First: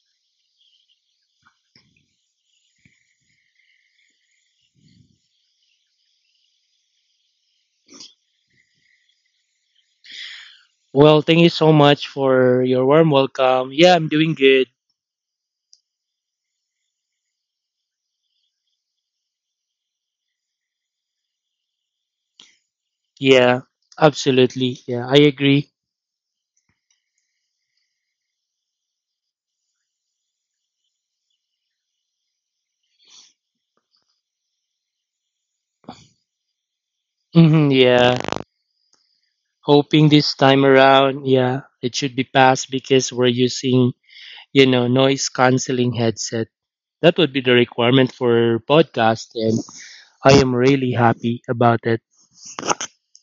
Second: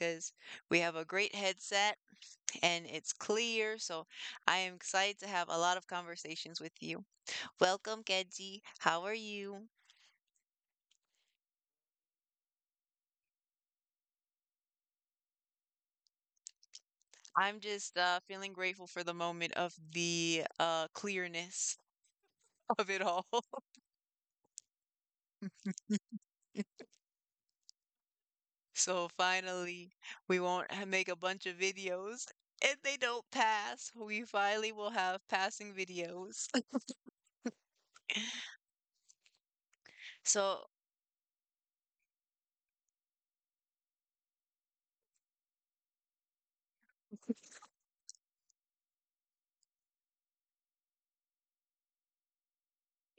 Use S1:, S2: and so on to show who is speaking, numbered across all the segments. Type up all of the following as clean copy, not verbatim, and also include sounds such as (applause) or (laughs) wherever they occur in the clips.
S1: because we have a great headset and it's clear, so I am excited to have a lot of conversations with you. Welcome, Keji. How are you?
S2: Well, thank you so much for your warm welcome. Yeah, I'm doing good.
S1: I'm just feeling grateful for the moment of the clearness (laughs) of it all.
S2: Yeah, absolutely. Yeah, I agree.
S1: So finally, we won't make a bunch of videos. If they don't pass, we finally will have passing videos. (laughs)
S2: Hmm, yeah. Hoping this time
S1: So,
S2: around, yeah, it should be passed because we're using, noise canceling headset. That would be the requirement for podcast, and I am really happy about it.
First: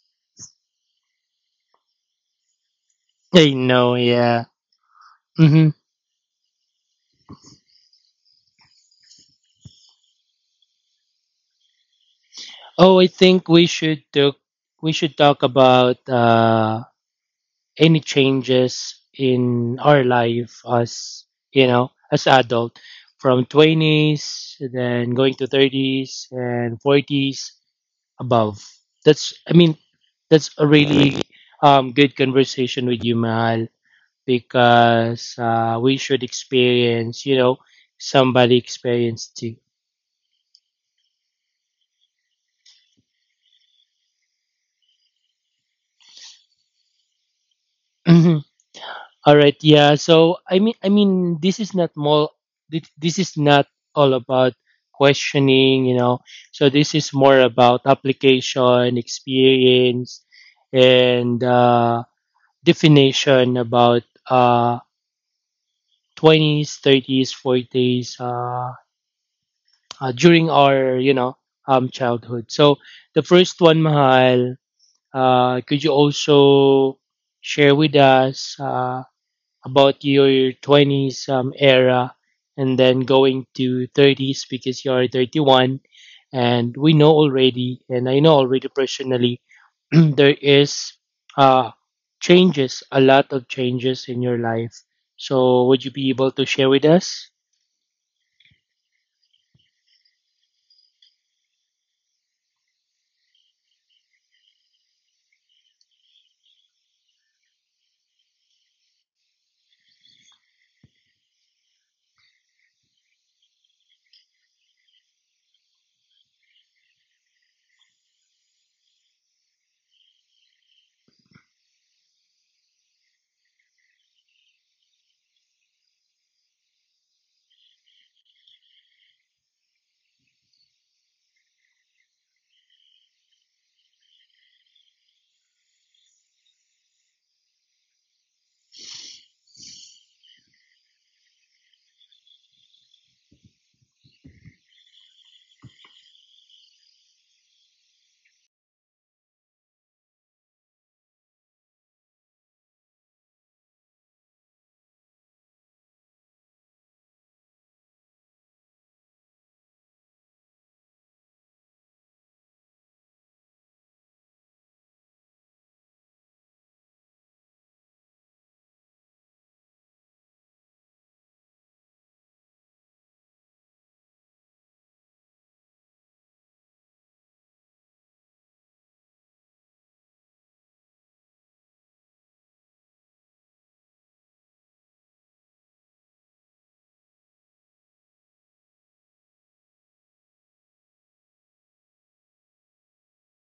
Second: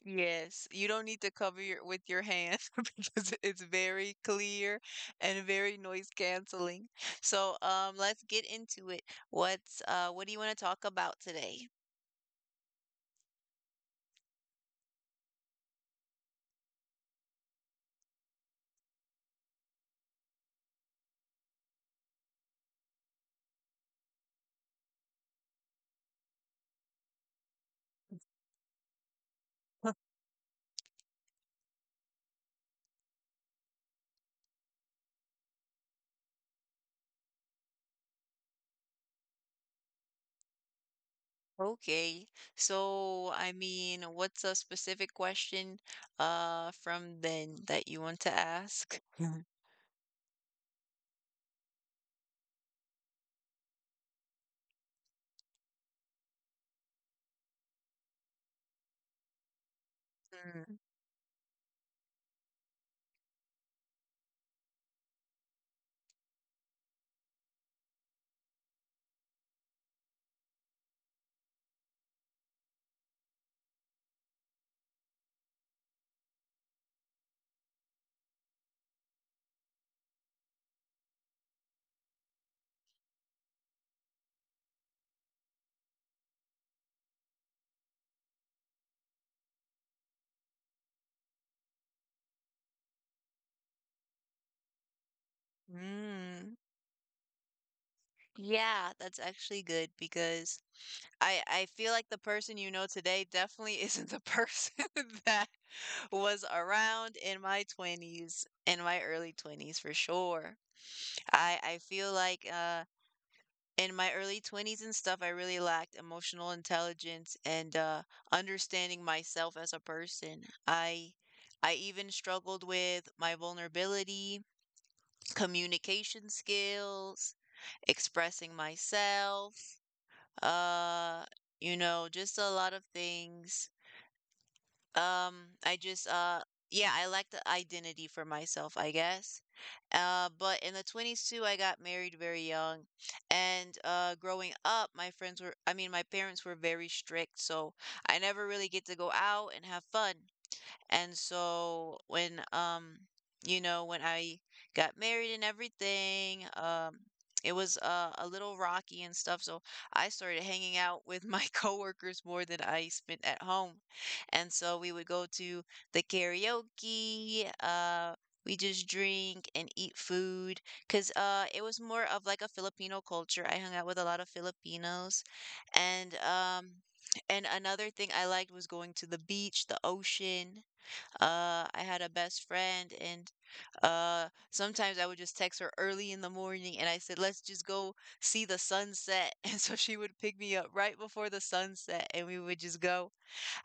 S1: yes, you don't need to cover your with your hand (laughs) because
S2: I
S1: it's
S2: know,
S1: very
S2: yeah.
S1: clear and
S2: Hmm.
S1: very noise canceling. So, let's get into it. What's what do you want to talk about today?
S2: Oh, I think we should talk. We should talk about. Any changes in our life as as adult from 20s then going to 30s and 40s above. That's I mean That's a really good conversation with you, mahal, because we should experience, somebody experienced too.
S1: Okay. So, I mean, what's a specific question from then that you want to ask?
S2: (clears throat) All
S1: (laughs)
S2: right, yeah. This is not more. This is not all about questioning, So this is more about application, experience,
S1: Mhm.
S2: and definition about twenties, thirties, forties. During our, childhood. So the first one, Mahal. Could you also share with us about your 20s era and then going to 30s because you're 31, and we know already and I know already personally. (clears throat) There is uh, changes, a lot of changes in your life, so would you be able to
S1: Mm.
S2: share with us?
S1: Yeah, that's actually good because I feel like the person you know today definitely (laughs) isn't the person (laughs) that was around in my 20s, in my early 20s for sure. I feel like in my early 20s and stuff, I really lacked emotional intelligence and understanding myself as a person. I I even struggled with my vulnerability, communication skills, expressing myself, uh, just a lot of things. I just yeah, I like the identity for myself, I guess. But in the 20s too, I got married very young. And growing up, my friends were I mean, my parents were very strict, so I never really get to go out and have fun. And so when when I got married and everything, it was a little rocky and stuff. So I started hanging out with my (laughs) coworkers more than I spent at home. And so we would go to the karaoke, we just drink and eat food because it was more of like a Filipino culture. I hung out with a lot of Filipinos, and another thing I liked was going to the beach, the ocean. I had a best friend, and sometimes I would just text her early in the morning, and I said, "Let's just go see the sunset." (laughs) And so she would pick me up right before the sunset, and we would just go.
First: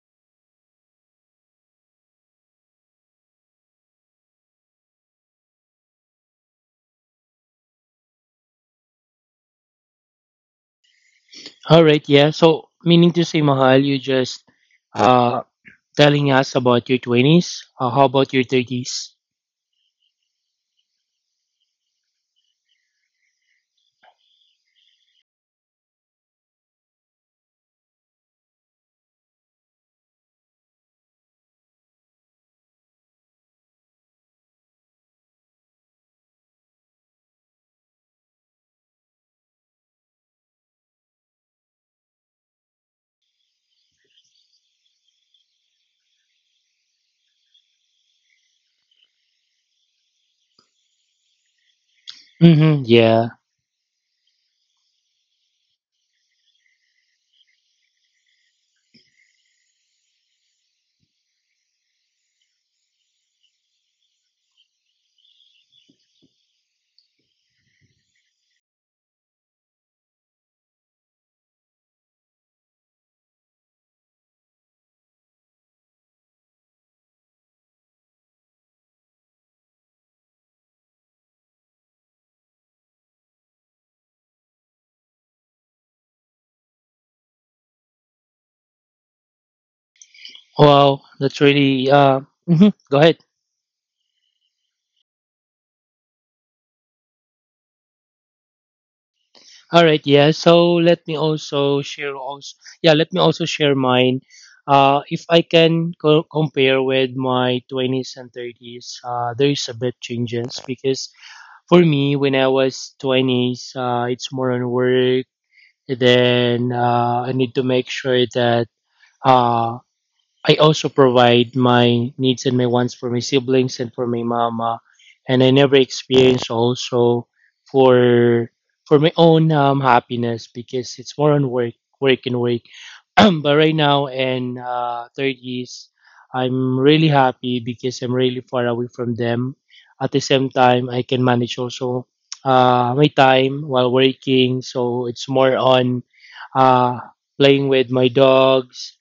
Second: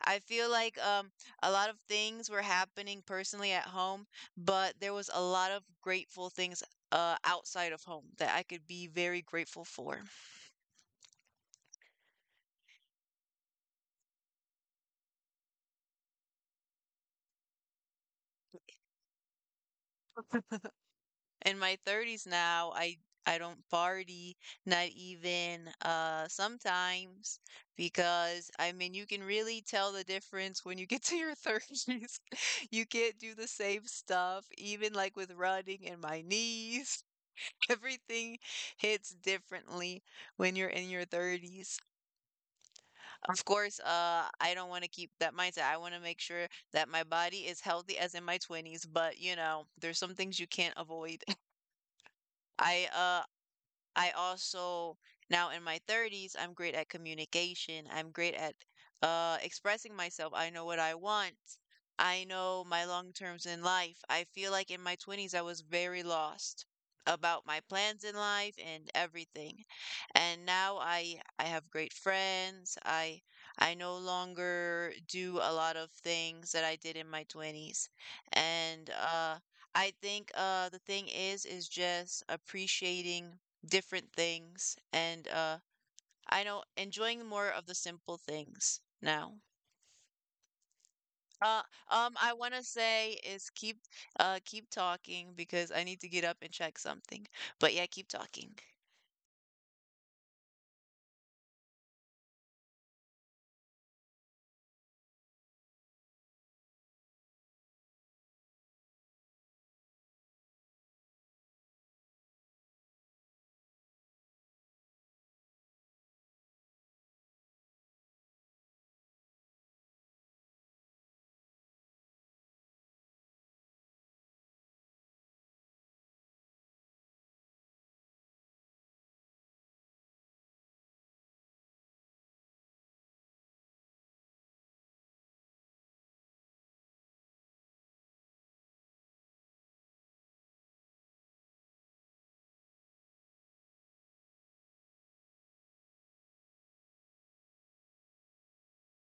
S1: I feel like a lot of things were happening personally at home, but there was a lot of grateful things outside of home that I could be very grateful for.
S2: All right, yeah. So, meaning to say, mahal, you just uh, telling us about your 20s. How about your 30s?
S1: (laughs) In my 30s now, I don't party, not even sometimes because I mean you can really tell the difference when you get (laughs) to your 30s. (laughs) You can't do the same stuff, even like with running and my knees. (laughs) Everything hits differently when you're in your 30s. Of course, I don't want to keep that mindset. I want to make sure that my body is healthy as in my 20s, but you know, there's some things you can't avoid. (laughs)
S2: Mm-hmm,
S1: I uh
S2: yeah.
S1: I also now in my 30s, I'm great at communication. I'm great at expressing myself. I know what I want. I know my long terms in life. I feel like in my 20s I was very lost about my plans in life and everything. And now I have great friends. I no longer do a lot of things that I did in my 20s. And I think the thing is just appreciating different things and I know enjoying more of the simple things now.
S2: Wow, that's
S1: Uh
S2: really
S1: I want to
S2: mhm, go
S1: say
S2: ahead.
S1: is keep keep talking because I need to get up and check something. But yeah, keep talking.
S2: All right, yeah. Let me also share mine. If I can compare with my 20s and 30s, there is a bit changes because for me, when I was 20s, it's more on work. Then I need to make sure that uh, I also provide my needs and my wants for my siblings and for my mama, and I never experience also for for my own happiness, because it's more on work, work and work. (clears throat) But right now in thirties, I'm really happy because I'm really far away from them. At the same time, I can manage also my time while working, so it's more on uh, playing with my dogs.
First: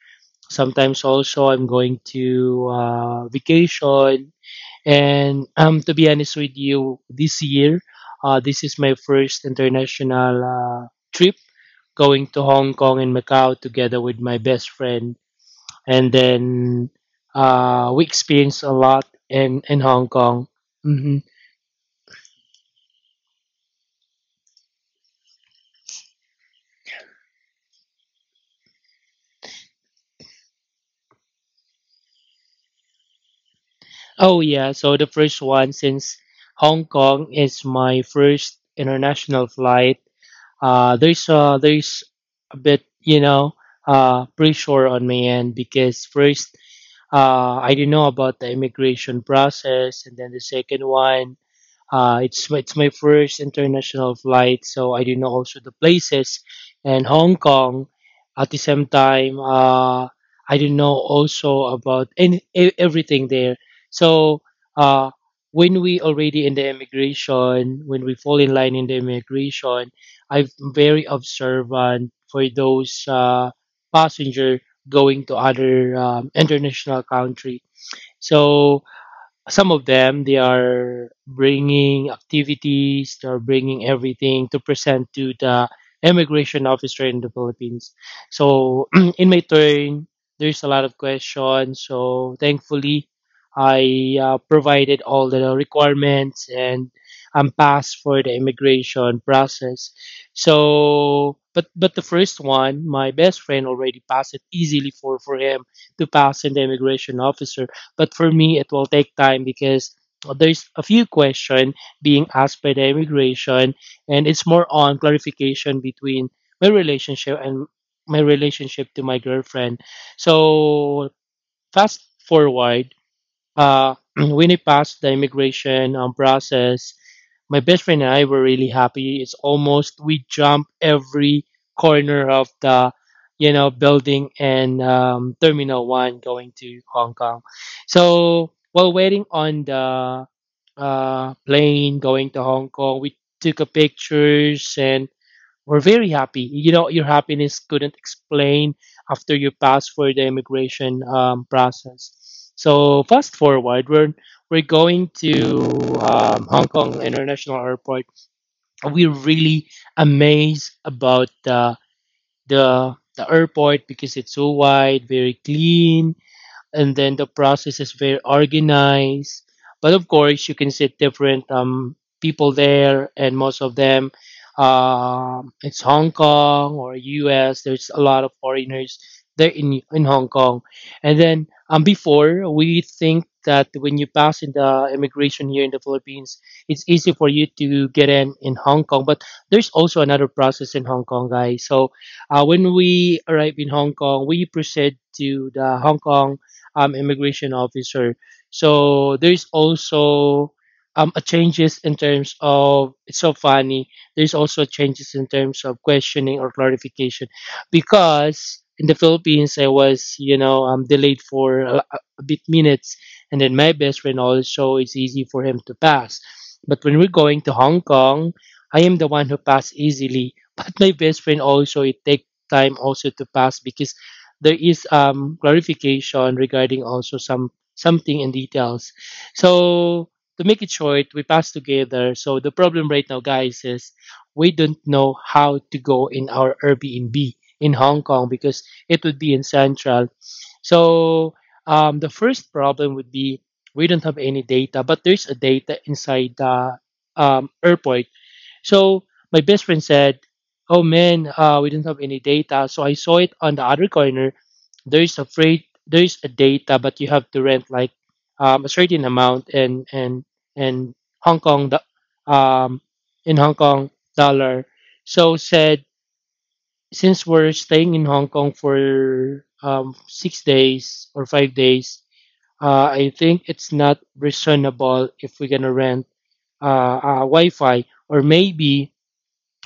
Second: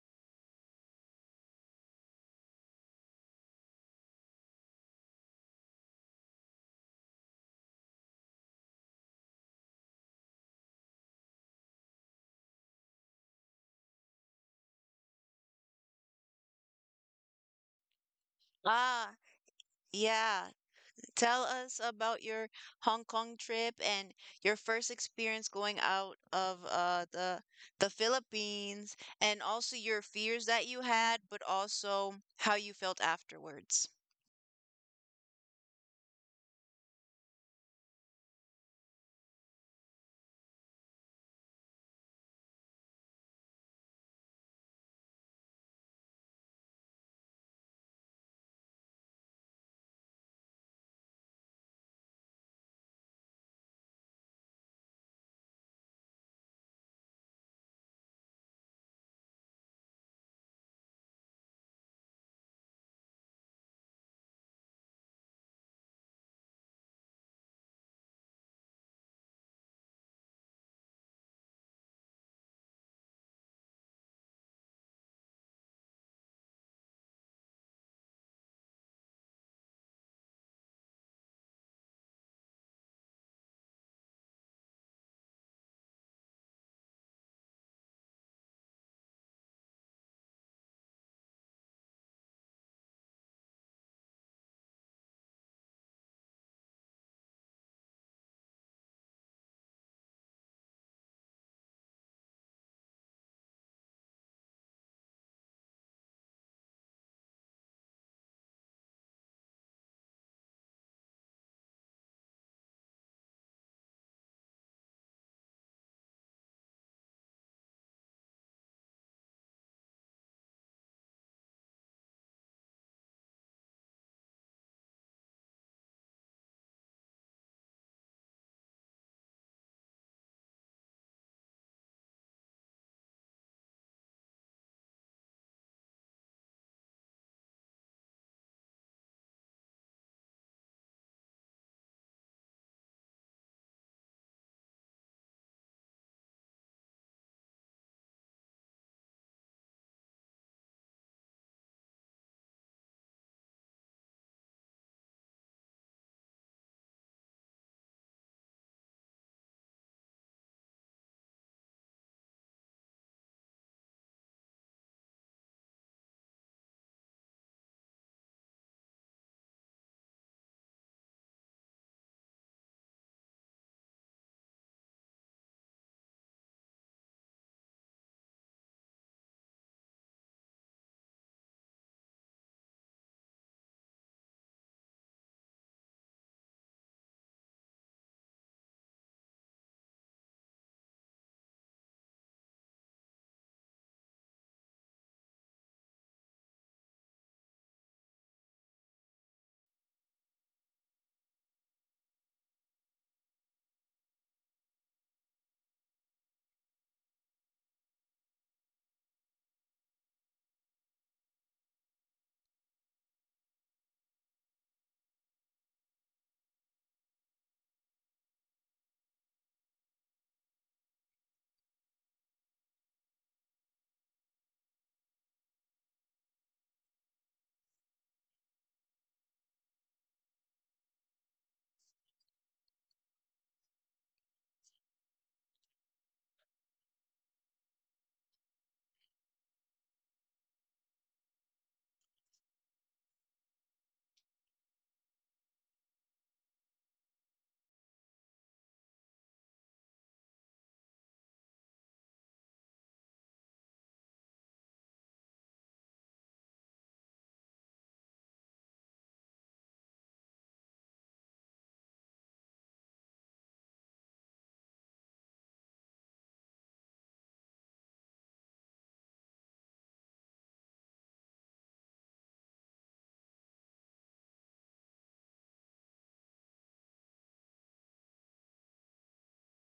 S2: Sometimes also I'm going to vacation. And to be honest with you, this year, this is my first international trip, going to Hong Kong and Macau together with my best friend. And then we experienced a lot
S1: Ah,
S2: in Hong Kong.
S1: yeah.
S2: Hmm.
S1: Tell us about your Hong Kong trip and your first experience going out of the Philippines and also your fears that you had, but also how you felt afterwards.
S2: Oh, yeah. So the first one, since Hong Kong is my first international flight, there's a bit, pressure on my end because first, I didn't know about the immigration process, and then the second one, it's my first international flight, so I didn't know also the places and Hong Kong. At the same time, I didn't know also about any everything there. So uh, when we already in the immigration, when we fall in line in the immigration, I'm very observant for those passenger going to other international country. So some of them, they are bringing activities, they are bringing everything to present to the immigration officer in the Philippines. So (clears throat) in my turn, there's a lot of questions. So thankfully, I provided all the requirements, and I'm passed for the immigration process. So but the first one, my best friend already passed it easily, for him to pass in the immigration officer. But for me, it will take time because there's a few question being asked by the immigration, and it's more on clarification between my relationship and my relationship to my girlfriend. So fast forward, (clears throat) when I passed the immigration process, my best friend and I were really happy. It's almost we jump every corner of the, building and Terminal One going to Hong Kong. So while waiting on the plane going to Hong Kong, we took a pictures and were very happy. You know, your happiness couldn't explain after you passed for the immigration process. So fast forward, we're going to Hong Kong International Airport. We're really amazed about the the airport because it's so wide, very clean, and then the process is very organized. But of course, you can see different people there, and most of them, it's Hong Kong or U.S. There's a lot of foreigners there in Hong Kong, and then before we think that when you pass in the immigration here in the Philippines, it's easy for you to get in Hong Kong. But there's also another process in Hong Kong, guys. So when we arrive in Hong Kong, we proceed to the Hong Kong immigration officer. So there's also a changes in terms of, it's so funny. There's also changes in terms of questioning or clarification, because in the Philippines, I was, delayed for a bit minutes, and then my best friend also, it's easy for him to pass. But when we're going to Hong Kong, I am the one who passed easily. (laughs) But my best friend also, it take time also to pass because there is clarification regarding also some something in details. So to make it short, we pass together. So the problem right now, guys, is we don't know how to go in our Airbnb in Hong Kong because it would be in Central. So the first problem would be, we don't have any data, but there's a data inside the airport. So my best friend said, "Oh man, we don't have any data." So I saw it on the other corner. There is a freight, there is a data, but you have to rent like a certain amount, and Hong Kong, um, in Hong Kong dollar. So said, since we're staying in Hong Kong for 6 days or 5 days, I think it's not reasonable if we're gonna rent uh, Wi-Fi, or maybe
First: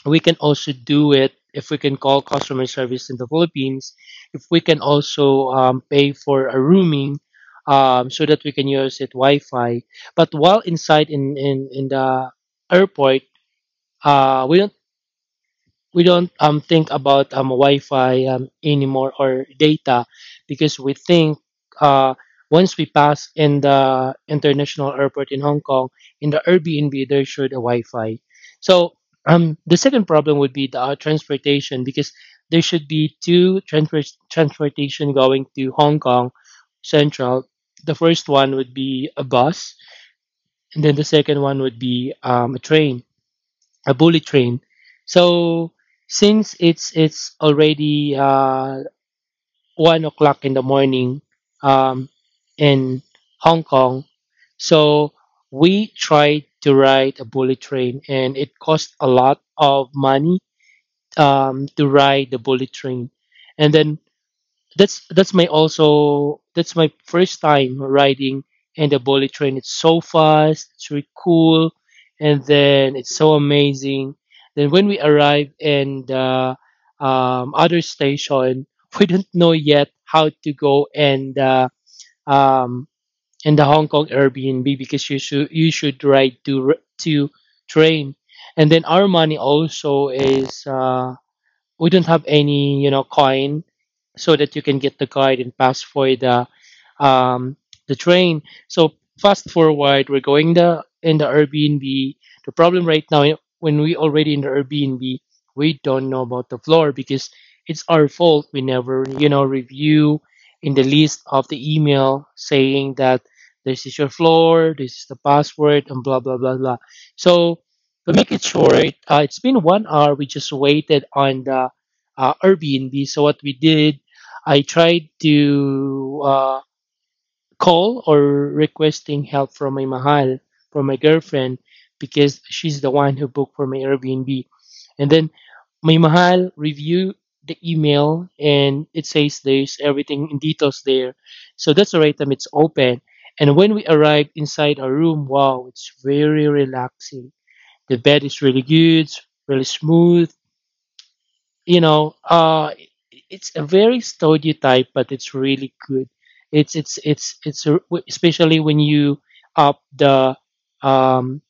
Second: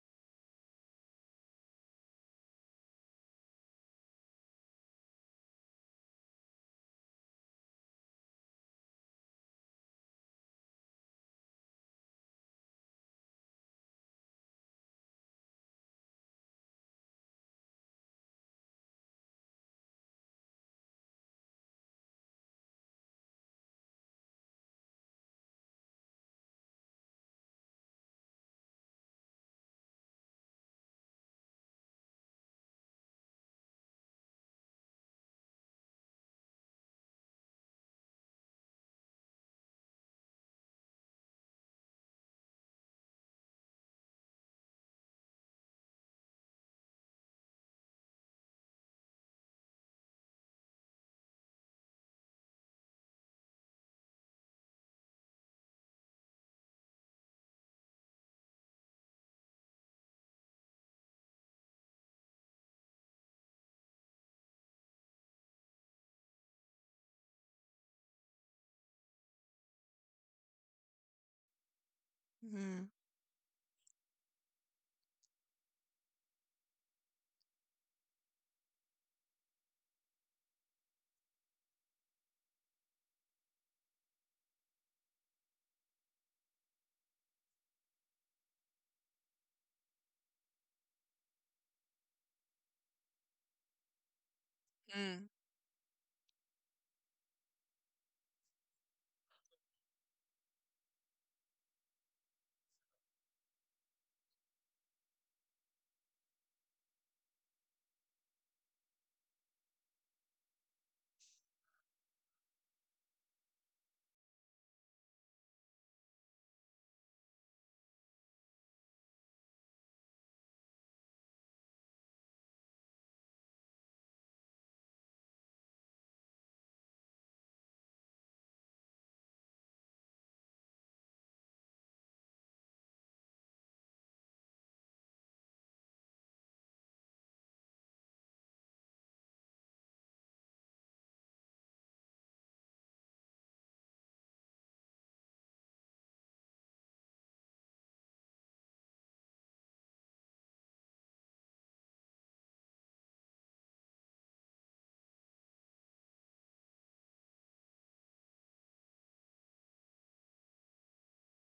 S2: we can also do it if we can call customer service in the Philippines, if we can also pay for a rooming so that we can use it Wi-Fi. But while inside in the airport, uh, we don't we don't think about Wi-Fi anymore or data, because we think uh once we pass in the international airport in Hong Kong, in the Airbnb there should a Wi-Fi. So um, the second problem would be the transportation, because there should be two transportation going to Hong Kong Central. The first one would be a bus, and then the second one would be a train, a bullet train. So since it's already 1 o'clock in the morning um, in Hong Kong, so we tried to ride a bullet train, and it cost a lot of money to ride the bullet train. And then that's my first time riding and the bullet train. It's so fast, it's really cool, and
S1: Mm.
S2: then it's so amazing. Then when we arrive in the other station, (laughs) we don't know yet how to go and um, in the Hong Kong Airbnb, because you should ride to to train, and then our money also is. We don't have any, coin, so that you can get the
S1: Mm.
S2: guide and pass for um, the train. So fast forward, we're going the in the Airbnb. The problem right now, when we already in the Airbnb, we don't know about the floor because it's our fault, we never, review in the list of the email saying that this is your floor, this is the password, and blah blah blah blah. So to make it short, it's been 1 hour. We just waited on the Airbnb. So what we did, I tried to call or requesting help from my mahal, from my girlfriend, because she's the one who booked for my Airbnb. And then my mahal review the email, and it says there's everything in details there. So that's the right time it's open. And when we arrived inside our room, wow, it's very relaxing. The bed is really good, really smooth. You know, it's a very stereotype, but it's really good. It's it's it's it's a- Especially when you up um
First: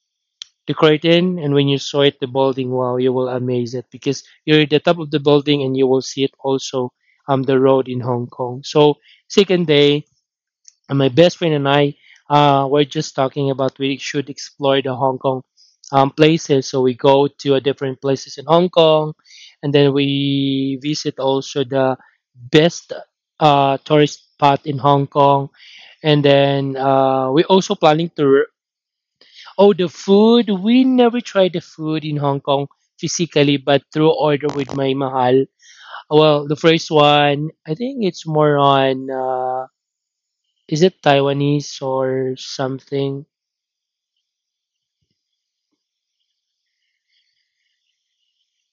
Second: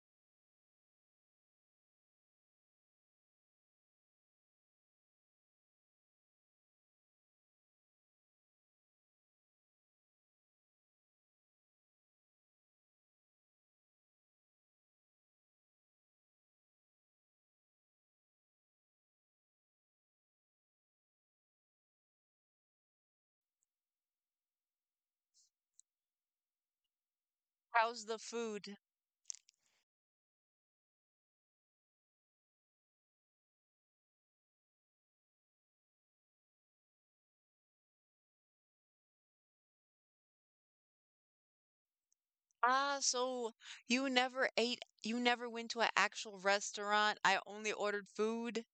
S2: the curtain, and when you saw it the building. Wow, you will amaze it because you're at the top of the building, and you will see it also um, the road in Hong Kong. So second day, and my best friend and I were just talking about we should explore the Hong Kong places. So we go to a different places in Hong Kong, and then we visit also the best tourist spot in Hong Kong. And then we're also
S1: How's
S2: planning
S1: the
S2: to.
S1: food?
S2: Oh, the food! We never tried the food in Hong Kong physically, but through order with my mahal. Well, the first one, I think it's more on. Is it Taiwanese or
S1: Ah,
S2: something?
S1: so you never ate, you never went to an actual restaurant. I only ordered food.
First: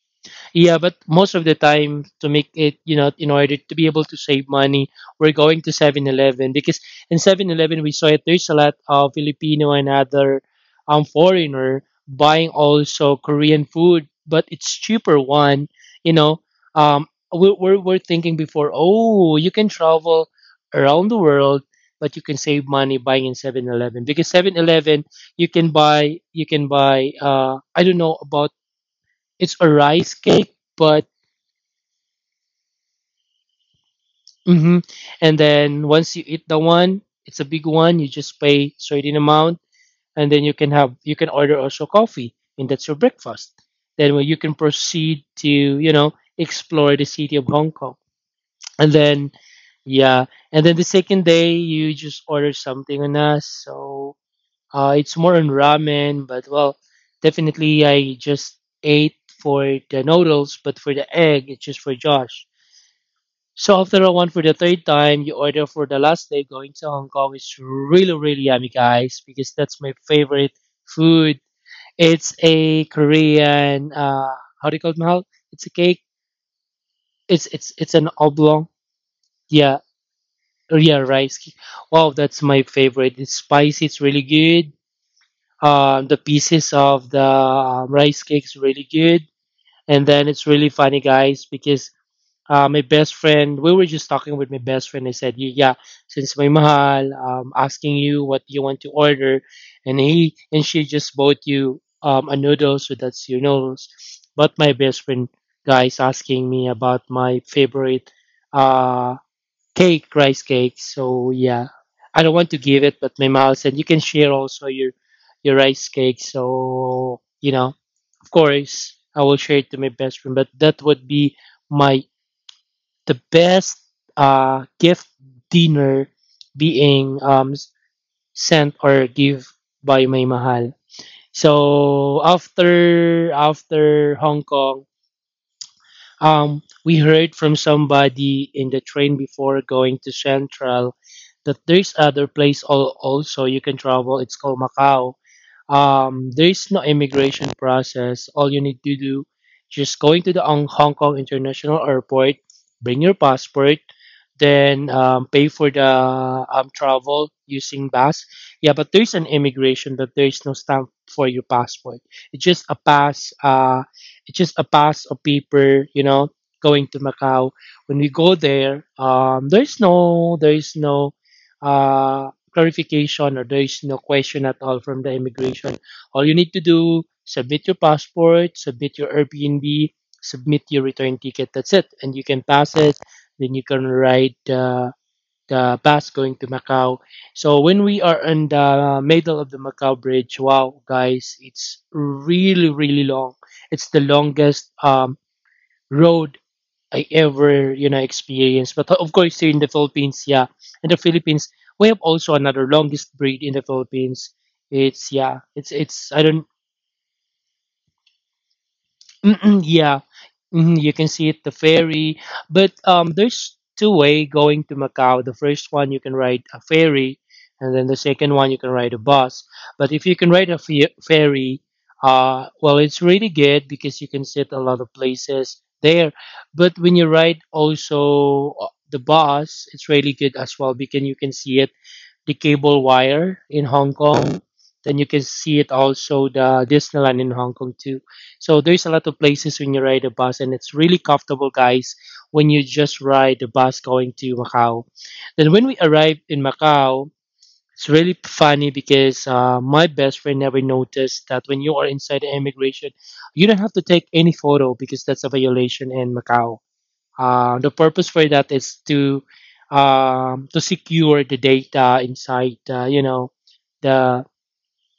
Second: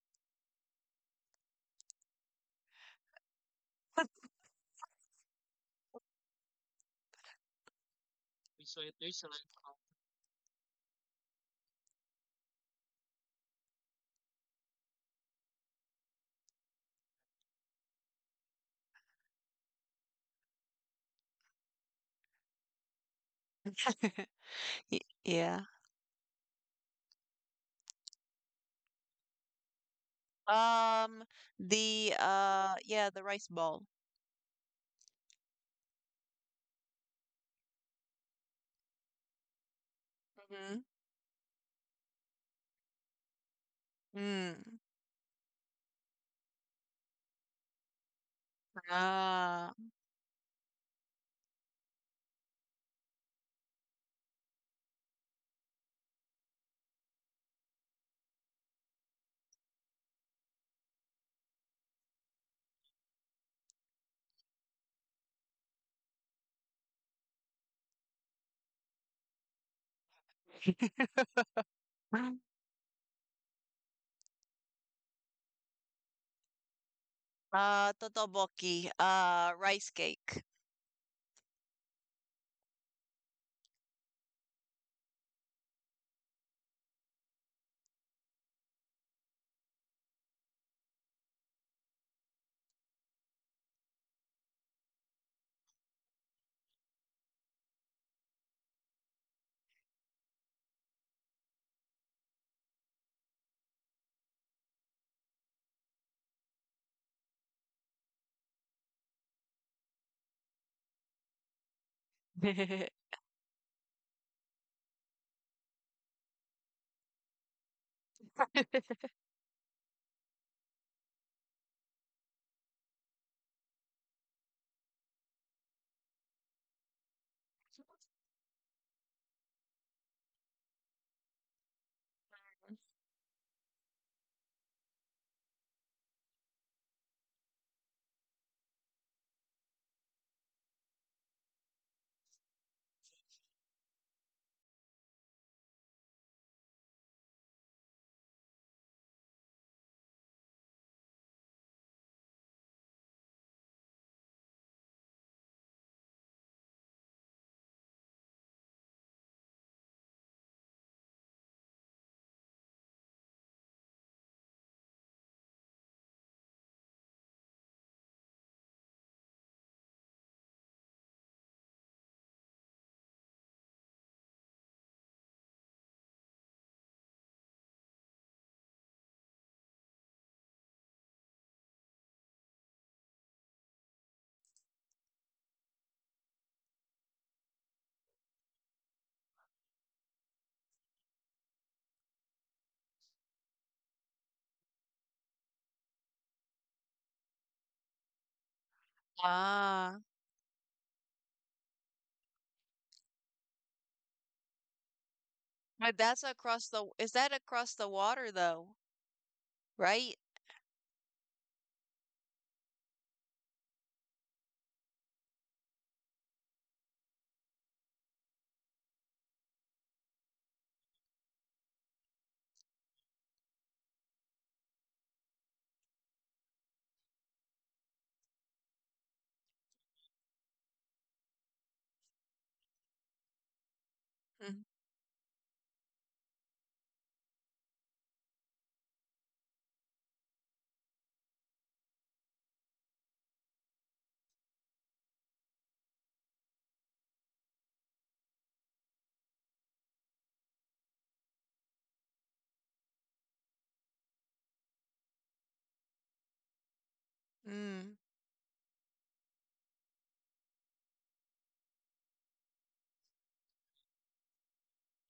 S2: Yeah, but most of the time to make it, in order to be able to save money, we're going to 7-Eleven because in 7-Eleven we saw it there's a lot of Filipino and other foreigner buying also Korean food, but it's cheaper one, you know. Um we're thinking before, oh, you can travel around the world, but you can save money buying in 7-Eleven because
S1: (laughs)
S2: 7-Eleven
S1: Y-
S2: you
S1: Yeah.
S2: can buy I don't know about, it's a rice cake, but.
S1: Um, the yeah, the rice ball.
S2: hmm And then once you eat the one, it's a big one. You just pay certain amount, and then you can
S1: Mm-hmm.
S2: order also coffee, and that's your breakfast. Then when you can
S1: Mm.
S2: proceed to explore the city of Hong Kong, and then,
S1: Ah.
S2: yeah, and then the second day you just order something on us. So it's more on ramen, but well, definitely I just ate for the noodles, but for the egg, it's just for Josh. So after a one for the third time, you order for the last day going to Hong Kong. It's really, really yummy, guys, because that's my favorite food. It's a Korean, how do you call it, Mahal? It's a cake. It's it's it's an oblong.
S1: Totoboki. Ah.
S2: Yeah,
S1: Rice cake.
S2: or yeah, rice cake. Wow, that's my favorite. It's spicy. It's really good. The pieces of the rice cake is really good. And then it's really funny, guys, because my best friend, we were just talking with my best friend. I said, Yeah, since my mahal, asking you what you want to order. And he and she just bought you a noodle, so that's your noodles. But my best friend, guys, asking me about my favorite, uh, cake, rice cake. So yeah, I don't want to give it,
S1: (laughs)
S2: but my mahal said, you can share also your rice cake. So, of course, I will share it to my best friend, but that would be my the best gift dinner being sent or give by may mahal. So after Hong Kong, we heard from somebody in the train before going to Central that there's other place also you can travel. It's called Macau. There's no immigration process. All you need to do, just going to the Hong Kong International Airport, bring your passport, then pay for the travel using bus. Yeah, but there's an immigration that there's no stamp for your passport. It's just a pass. It's just a pass of paper, going to Macau. When we go there, there's no clarification or there's no question at all from the immigration. All you need to do, submit your passport, submit your Airbnb, submit your return ticket. That's it, and you can pass it. Then you can ride, the bus going to Macau. So when we are in the middle of the Macau Bridge, wow, guys, it's really, really long. It's the longest road I ever, experienced. But of course, here in the
S1: Ah.
S2: Philippines, yeah, in the Philippines, we have also another longest bridge in the Philippines. It's, yeah, it's
S1: But
S2: it's
S1: that's
S2: I don't.
S1: across the is that across the water though,
S2: Mm-mm, yeah.
S1: right?
S2: You can see it the ferry, but there's two-way going to Macau. The first one you can ride a ferry, and then the second one you can ride a bus. But if you can ride a ferry, well, it's really good because you can sit a lot of places there. But when you ride also the bus, it's really good as well because you can see it the cable wire in Hong Kong.
S1: Mm.
S2: Then you can see it also the Disneyland in Hong Kong too. So there's a lot of places when you ride a bus, and it's really comfortable, guys, when you just ride the bus going to Macau. Then when we arrived in Macau, it's really funny because my best friend never noticed that when you are inside the immigration, you don't have to take any photo because that's a violation in Macau. The
S1: Mm.
S2: purpose for that is to secure the data inside, the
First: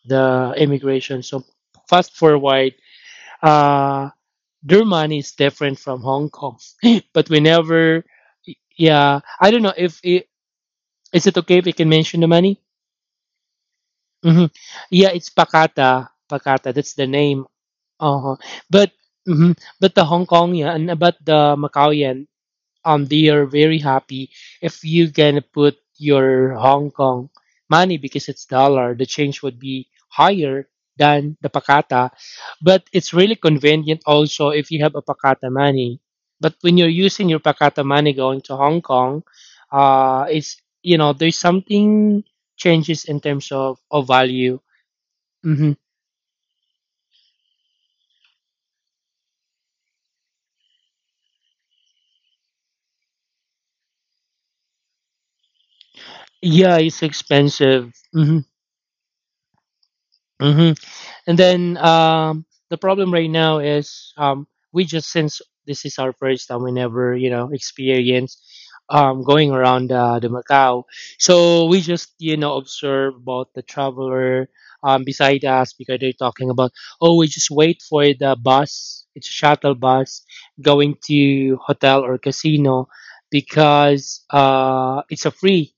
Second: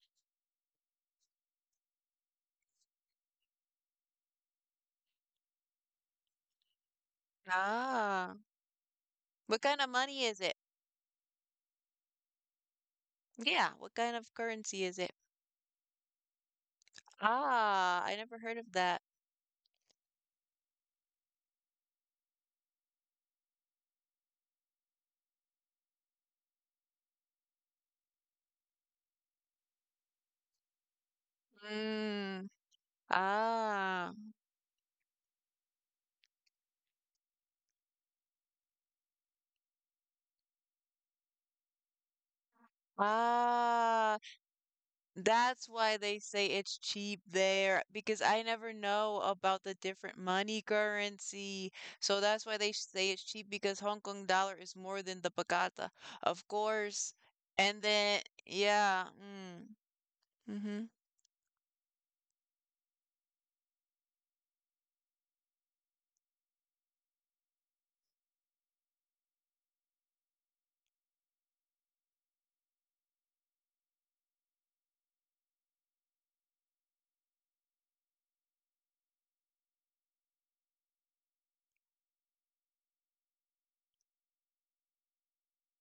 S2: the immigration. So, fast forward, uh, their money is different from Hong Kong, (laughs) but whenever,
S1: Ah.
S2: yeah, I
S1: What
S2: don't know
S1: kind of
S2: if
S1: money
S2: it,
S1: is it?
S2: is it okay if I can mention the money?
S1: Yeah, what kind of
S2: Hmm.
S1: currency is
S2: Yeah,
S1: it?
S2: it's Pakata, Pakata. That's the name.
S1: Ah, I
S2: Uh-huh.
S1: never heard of
S2: But,
S1: that.
S2: mhm, but the Hong Kong, yeah, and but the Macau, yeah, they are very happy if you can put your Hong Kong money because it's dollar, the change would be higher than the pakata,
S1: Mm.
S2: but it's really convenient
S1: Ah,
S2: also if you have a pakata money. But when you're using your pakata money going to Hong Kong, it's, there's something changes in terms of
S1: ah,
S2: value.
S1: that's
S2: Hmm,
S1: why they say it's cheap there because I never know about the different money currency. So that's why they say it's cheap because Hong Kong dollar is more than the Pakata, of
S2: yeah, it's
S1: course. And
S2: expensive.
S1: then,
S2: Hmm.
S1: yeah, mm,
S2: Hmm.
S1: mm-hmm.
S2: And then, the problem right now is, we just, since this is our first time, we never experience going around, the Macau. So we just observe about the traveler beside us because they're talking about, oh, we just wait for the bus. It's a shuttle bus going to hotel or casino because it's a free.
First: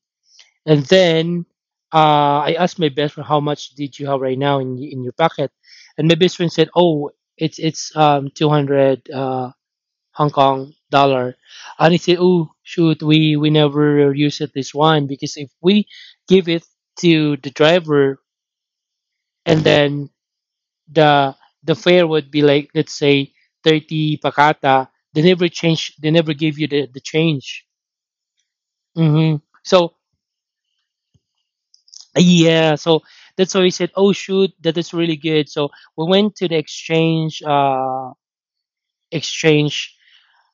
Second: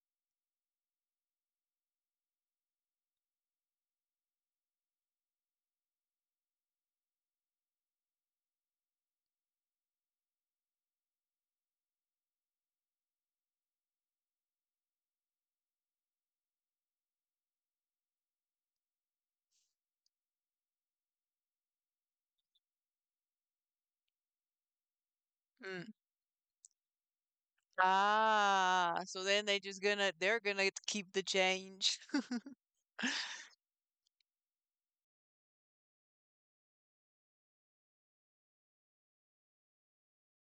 S2: And then I asked my best friend, "How much did you have right now in in your pocket?" And my best friend said, "Oh, it's 200 Hong Kong dollar." And he said, "Oh shoot, we never use it this one because if we give it to the driver, and then the the fare would be like, let's say, 30 pakata, they never
S1: Mm.
S2: change, they never give you the change."
S1: Ah, so
S2: Hmm.
S1: then
S2: So,
S1: they're gonna keep the change.
S2: yeah, so
S1: (laughs)
S2: that's why we said, "Oh shoot, that is really good." So we went to the exchange, exchange,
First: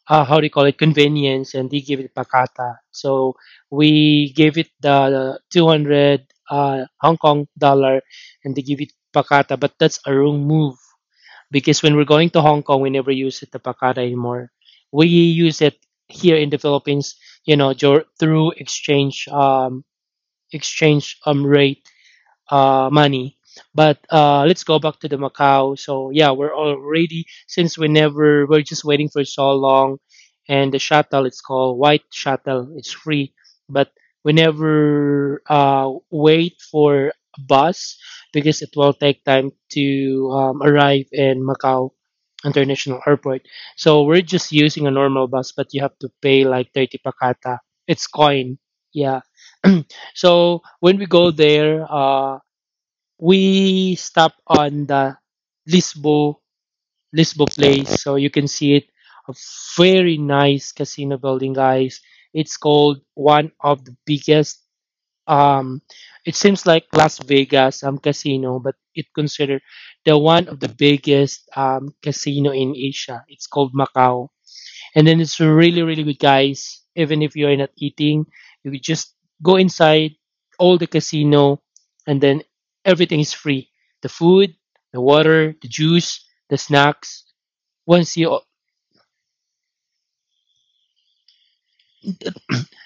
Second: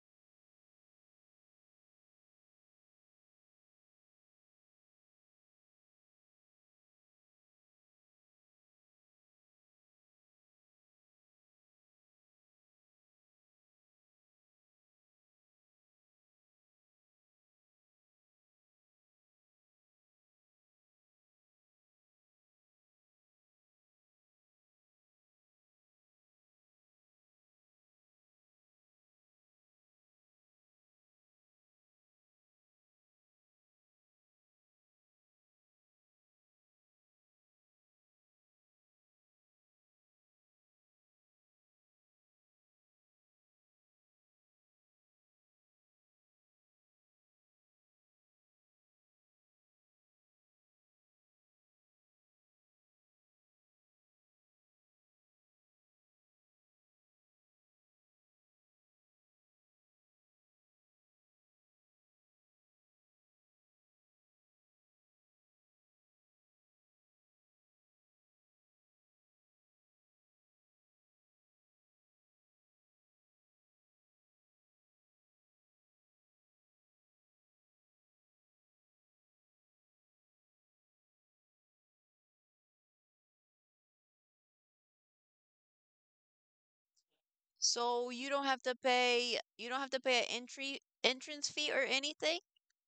S2: how do you call it, convenience, and they gave it pakata. So we gave it the 200 Hong Kong dollar, and they give it pakata. But that's a wrong move because when we're going to Hong Kong, we never use it the pakata anymore. We use it here in the Philippines, through exchange rate, money. But, let's go back to the Macau. So, yeah, we're already, since we never, we're just waiting for so long, and the shuttle, it's called White Shuttle. It's free, but we never wait for a bus because it will take time to arrive in Macau International Airport. So we're just using a normal bus, but you have to pay like 30 pakata. It's coin, yeah. (clears throat) So when we go there, we stop on the Lisbo Lisbo place, so you can see it. A very nice casino building, guys. It's called one of the biggest. Um, it seems like Las Vegas casino, but it considered the one of the biggest casino in Asia. It's called Macau, and then it's really, really good, guys, even if you're not eating, you could just go inside all the casino, and then everything is free: the food, the water, the juice, the snacks.
S1: So
S2: Once you,
S1: you don't have to pay an entry entrance fee or anything?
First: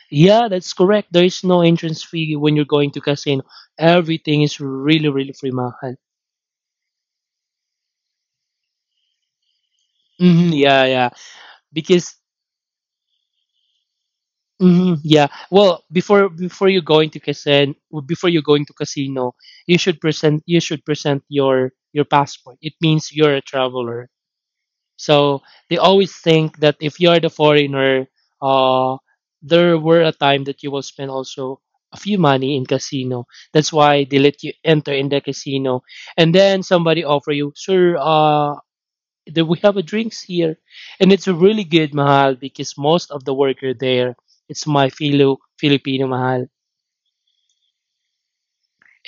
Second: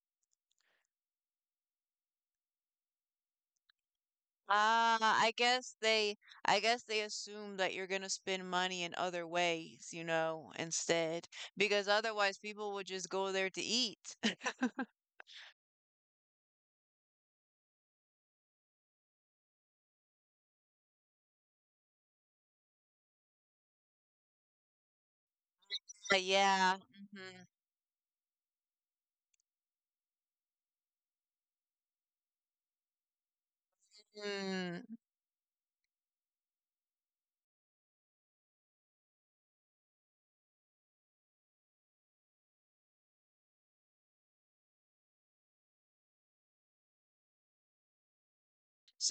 S2: yeah, that's correct, there is no entrance fee when you're going to casino, everything is really,
S1: Ah,
S2: really free, mahal.
S1: I guess they assume that you're gonna spend money in other ways, you
S2: Hmm,
S1: know,
S2: yeah, yeah.
S1: instead. Because
S2: Because,
S1: otherwise people would just go there to eat. (laughs)
S2: hmm, yeah. Well, before you go into casino, before you go into casino, you should present your passport. It means you're a traveler. So they always think
S1: Yeah.
S2: that if you are the
S1: Hmm.
S2: foreigner, uh, there were a time that you will spend also a few money in casino. That's why they let you
S1: Mm.
S2: enter in the casino, and then somebody offer you, sir. That we have a drinks here, and it's a really good, mahal, because most of the worker there, it's my fellow filipino, mahal.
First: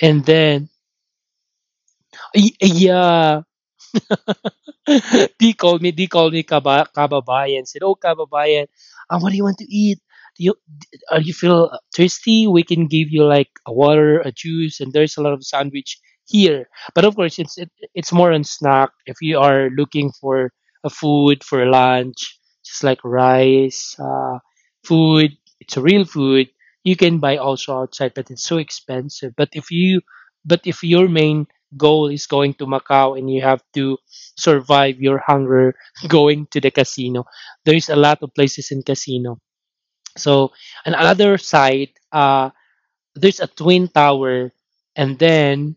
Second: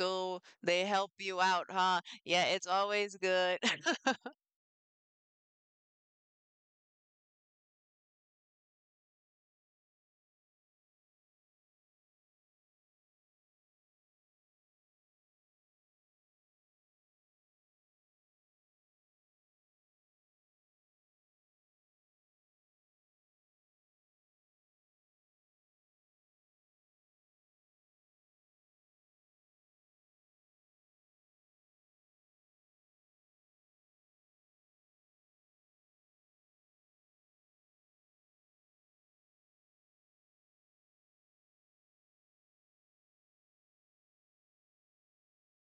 S2: And then,
S1: they help you out, huh? Yeah, it's always
S2: yeah,
S1: good. (laughs)
S2: (laughs) they called me kababayan, said, "Oh, kababayan, what do you want to eat? Do you?" You feel thirsty, we can give you like a water, a juice, and there's a lot of sandwich here. But of course, it's more on snack. If you are looking for a food for lunch, just like rice, food, it's a real food. You can buy also outside, but it's so expensive. But if you, but if your main goal is going to Macau and you have to survive your hunger (laughs) going to the casino, there is a lot of places in casino so on another side, there's a twin tower, and then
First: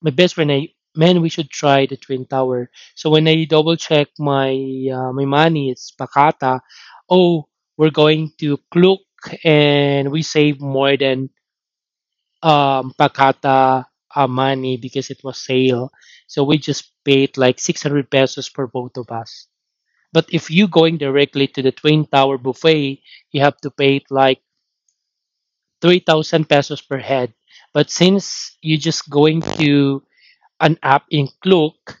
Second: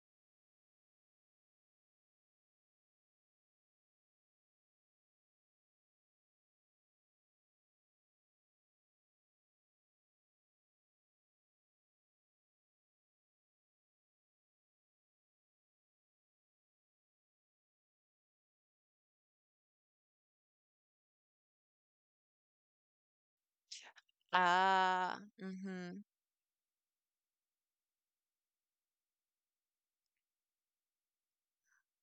S2: my best friend, I, man, we should try the twin tower. So when I double check my my money, it's Pakata. Oh, we're going to Kluk, and we save more than Pakata money because it was sale. So we just paid like 600 pesos for both of us. But if you going directly to the twin tower buffet, you have to pay it like
S1: Ah, mm-hmm.
S2: 3,000 pesos per head. But since you just going to an app in Klook,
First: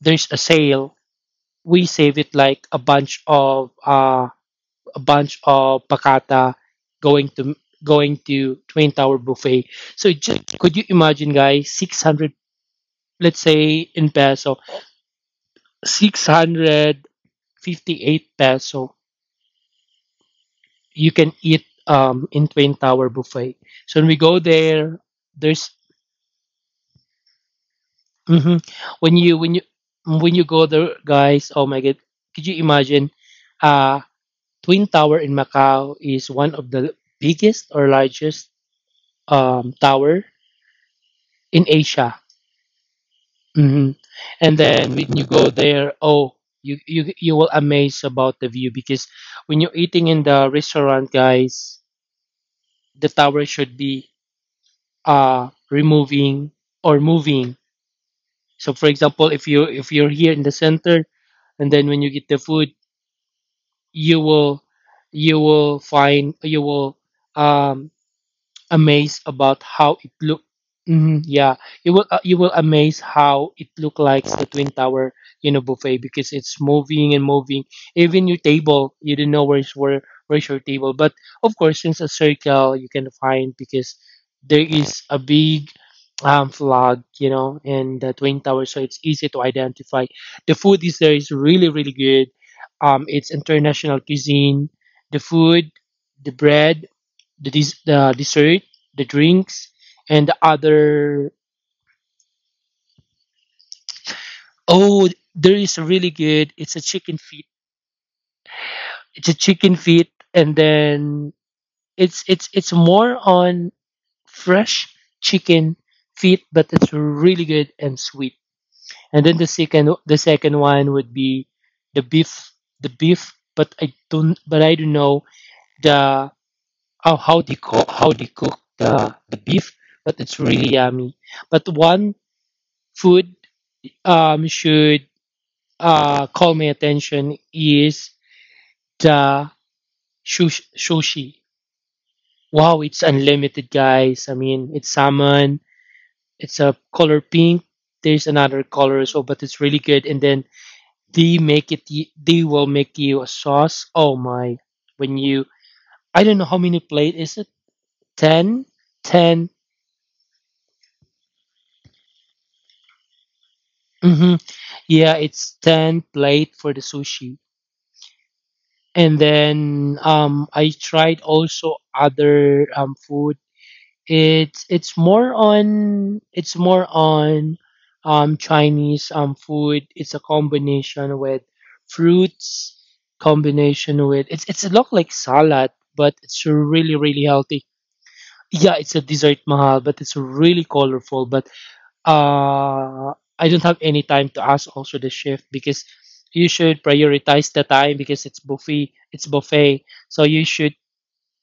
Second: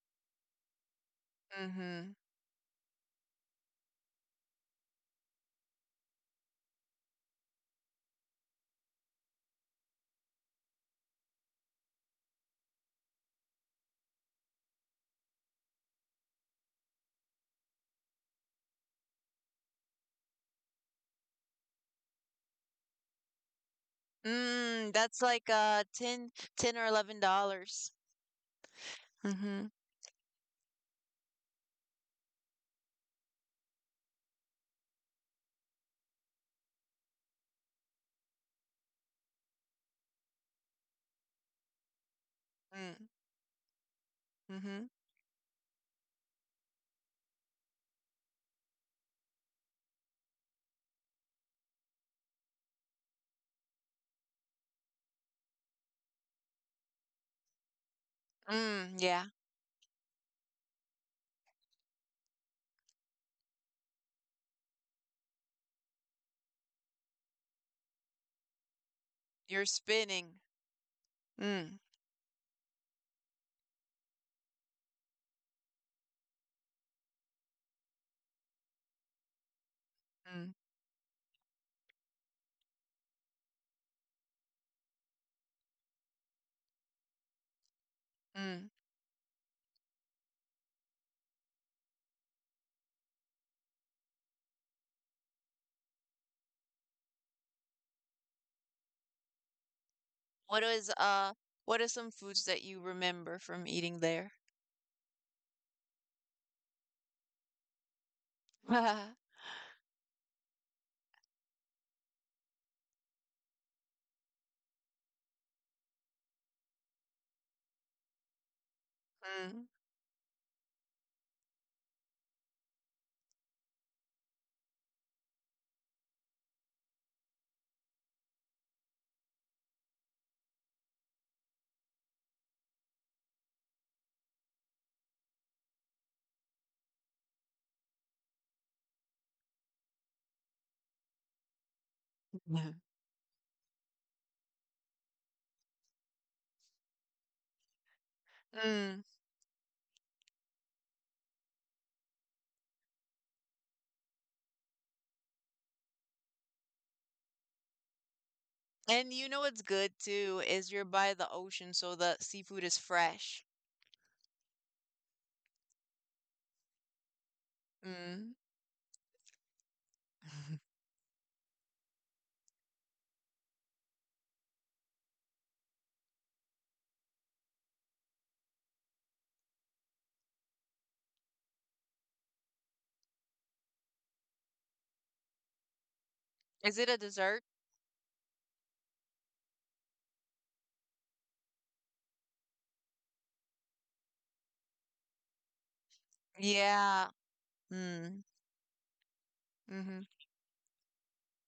S2: there's a sale. We
S1: Mm-hmm.
S2: save it like a bunch of pakata going to going to Twin Tower buffet. So just could you imagine, guys? 600, let's say in peso, 658 peso. You can eat in Twin Tower buffet. So when we go
S1: Mm,
S2: there,
S1: that's like
S2: there's
S1: $10 or $11.
S2: hmm. When you when you
S1: Mm-hmm.
S2: when you go there, guys, oh my god, could you imagine? Uh Twin Tower in Macau is one of the biggest or largest tower in Asia.
S1: Mm,
S2: Hmm. And
S1: mhm.
S2: then when you go there, oh, you will amaze about the view because when you're eating in the restaurant, guys, the tower should be removing or moving. So for
S1: Mm, yeah,
S2: example, if you if you're here in the center and then when you get the food you will you will find you will um, amazed about
S1: you're
S2: how it
S1: spinning.
S2: looked. Mhm, yeah,
S1: Mm,
S2: you will amazed how it looked like the twin tower, you know, buffet because it's moving and moving. Even your table, you don't know where's where where's
S1: mm,
S2: your table. But of course, since a circle, you can find because there is a big flag, you know, and the twin tower,
S1: mm.
S2: so it's easy to identify. The food is there is really really good. It's international cuisine. The food, the bread the dessert, the drinks, and the
S1: What is
S2: other.
S1: what are some foods that you remember from eating there?
S2: Oh, there is a really good. It's a chicken feet.
S1: (laughs)
S2: It's a chicken feet, and then it's more on fresh chicken feet, but it's really good and sweet. And then
S1: Mm.
S2: the second one would be the beef the beef, but I don't know the how they cook the beef, but it's really yummy. But one food should call my attention is the sushi.
S1: (laughs) Yeah.
S2: Wow, it's unlimited, guys. I mean, it's salmon, it's a color pink. There's another
S1: Mm.
S2: color as well, but it's really good. And then they will make you a sauce. Oh my, when you, I don't know how many plate is it? 10?
S1: And you know
S2: 10.
S1: what's good too is you're by the ocean, so the seafood is fresh.
S2: Mm-hmm. Yeah, it's 10 plate for the sushi.
S1: Mm.
S2: And then I
S1: (laughs)
S2: tried also other food. It's more on Chinese food. It's a combination with fruits, combination with it's a look like salad, but it's
S1: Is it a
S2: really really
S1: dessert?
S2: healthy. Yeah, it's a dessert mahal, but it's really colorful. But uh, I don't have any time to ask also the chef because you should
S1: Yeah.
S2: prioritize the time
S1: Mm.
S2: because it's buffet. It's buffet,
S1: Mm-hmm.
S2: so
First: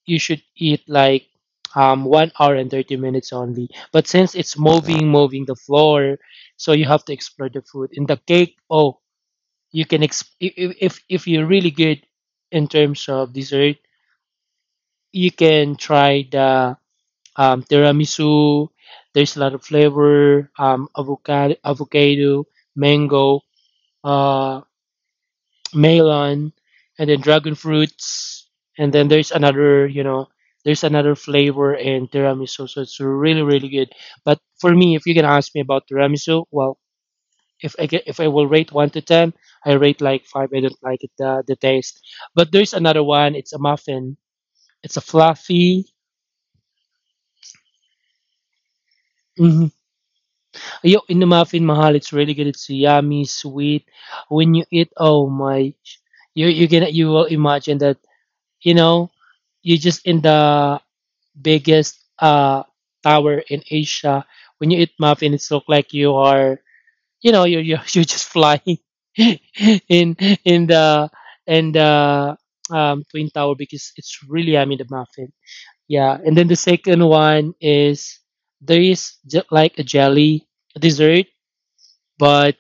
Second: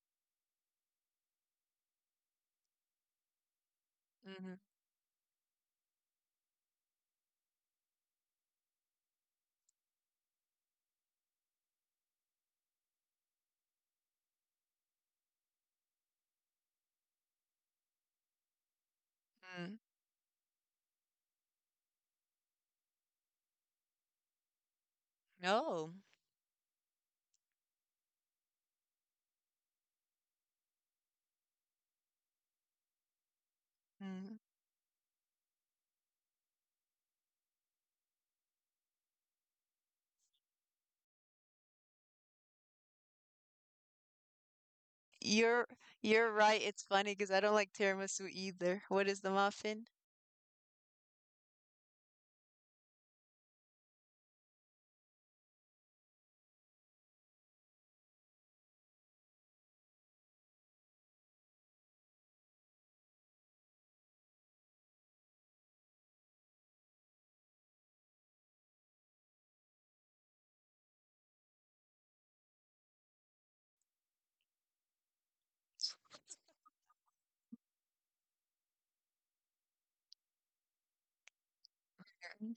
S2: you should eat like 1 hour and 30 minutes only. But since
S1: Mm-hmm.
S2: it's Yeah. moving, moving the floor, so you have to explore the food. In the cake, oh, if, you're really good in terms of dessert, you can try the tiramisu. There's a lot of
S1: Mm.
S2: flavor, avocado, mango. Uh,
S1: No.
S2: melon, and then dragon fruits, and then there's another, you know, there's another flavor in tiramisu. So it's really, really good.
S1: Mm.
S2: But for me, if you're gonna ask me about tiramisu, well, if I will rate one to ten, I rate like five. I don't like it the taste. But there's another one. It's a muffin. It's a
S1: You're
S2: fluffy.
S1: you're right. It's funny because I don't like tiramisu either. What is the
S2: Hmm.
S1: muffin?
S2: Yo, in the muffin mahal, it's really good. It's yummy, sweet. When you eat, oh my, you will imagine that you know you're just in the biggest tower in Asia. When you eat muffin, it's look like you are, you know, you (laughs) you're just flying (laughs) in in the in the twin tower because it's really yummy the muffin. Yeah, and then the second one is there is like a jelly dessert, but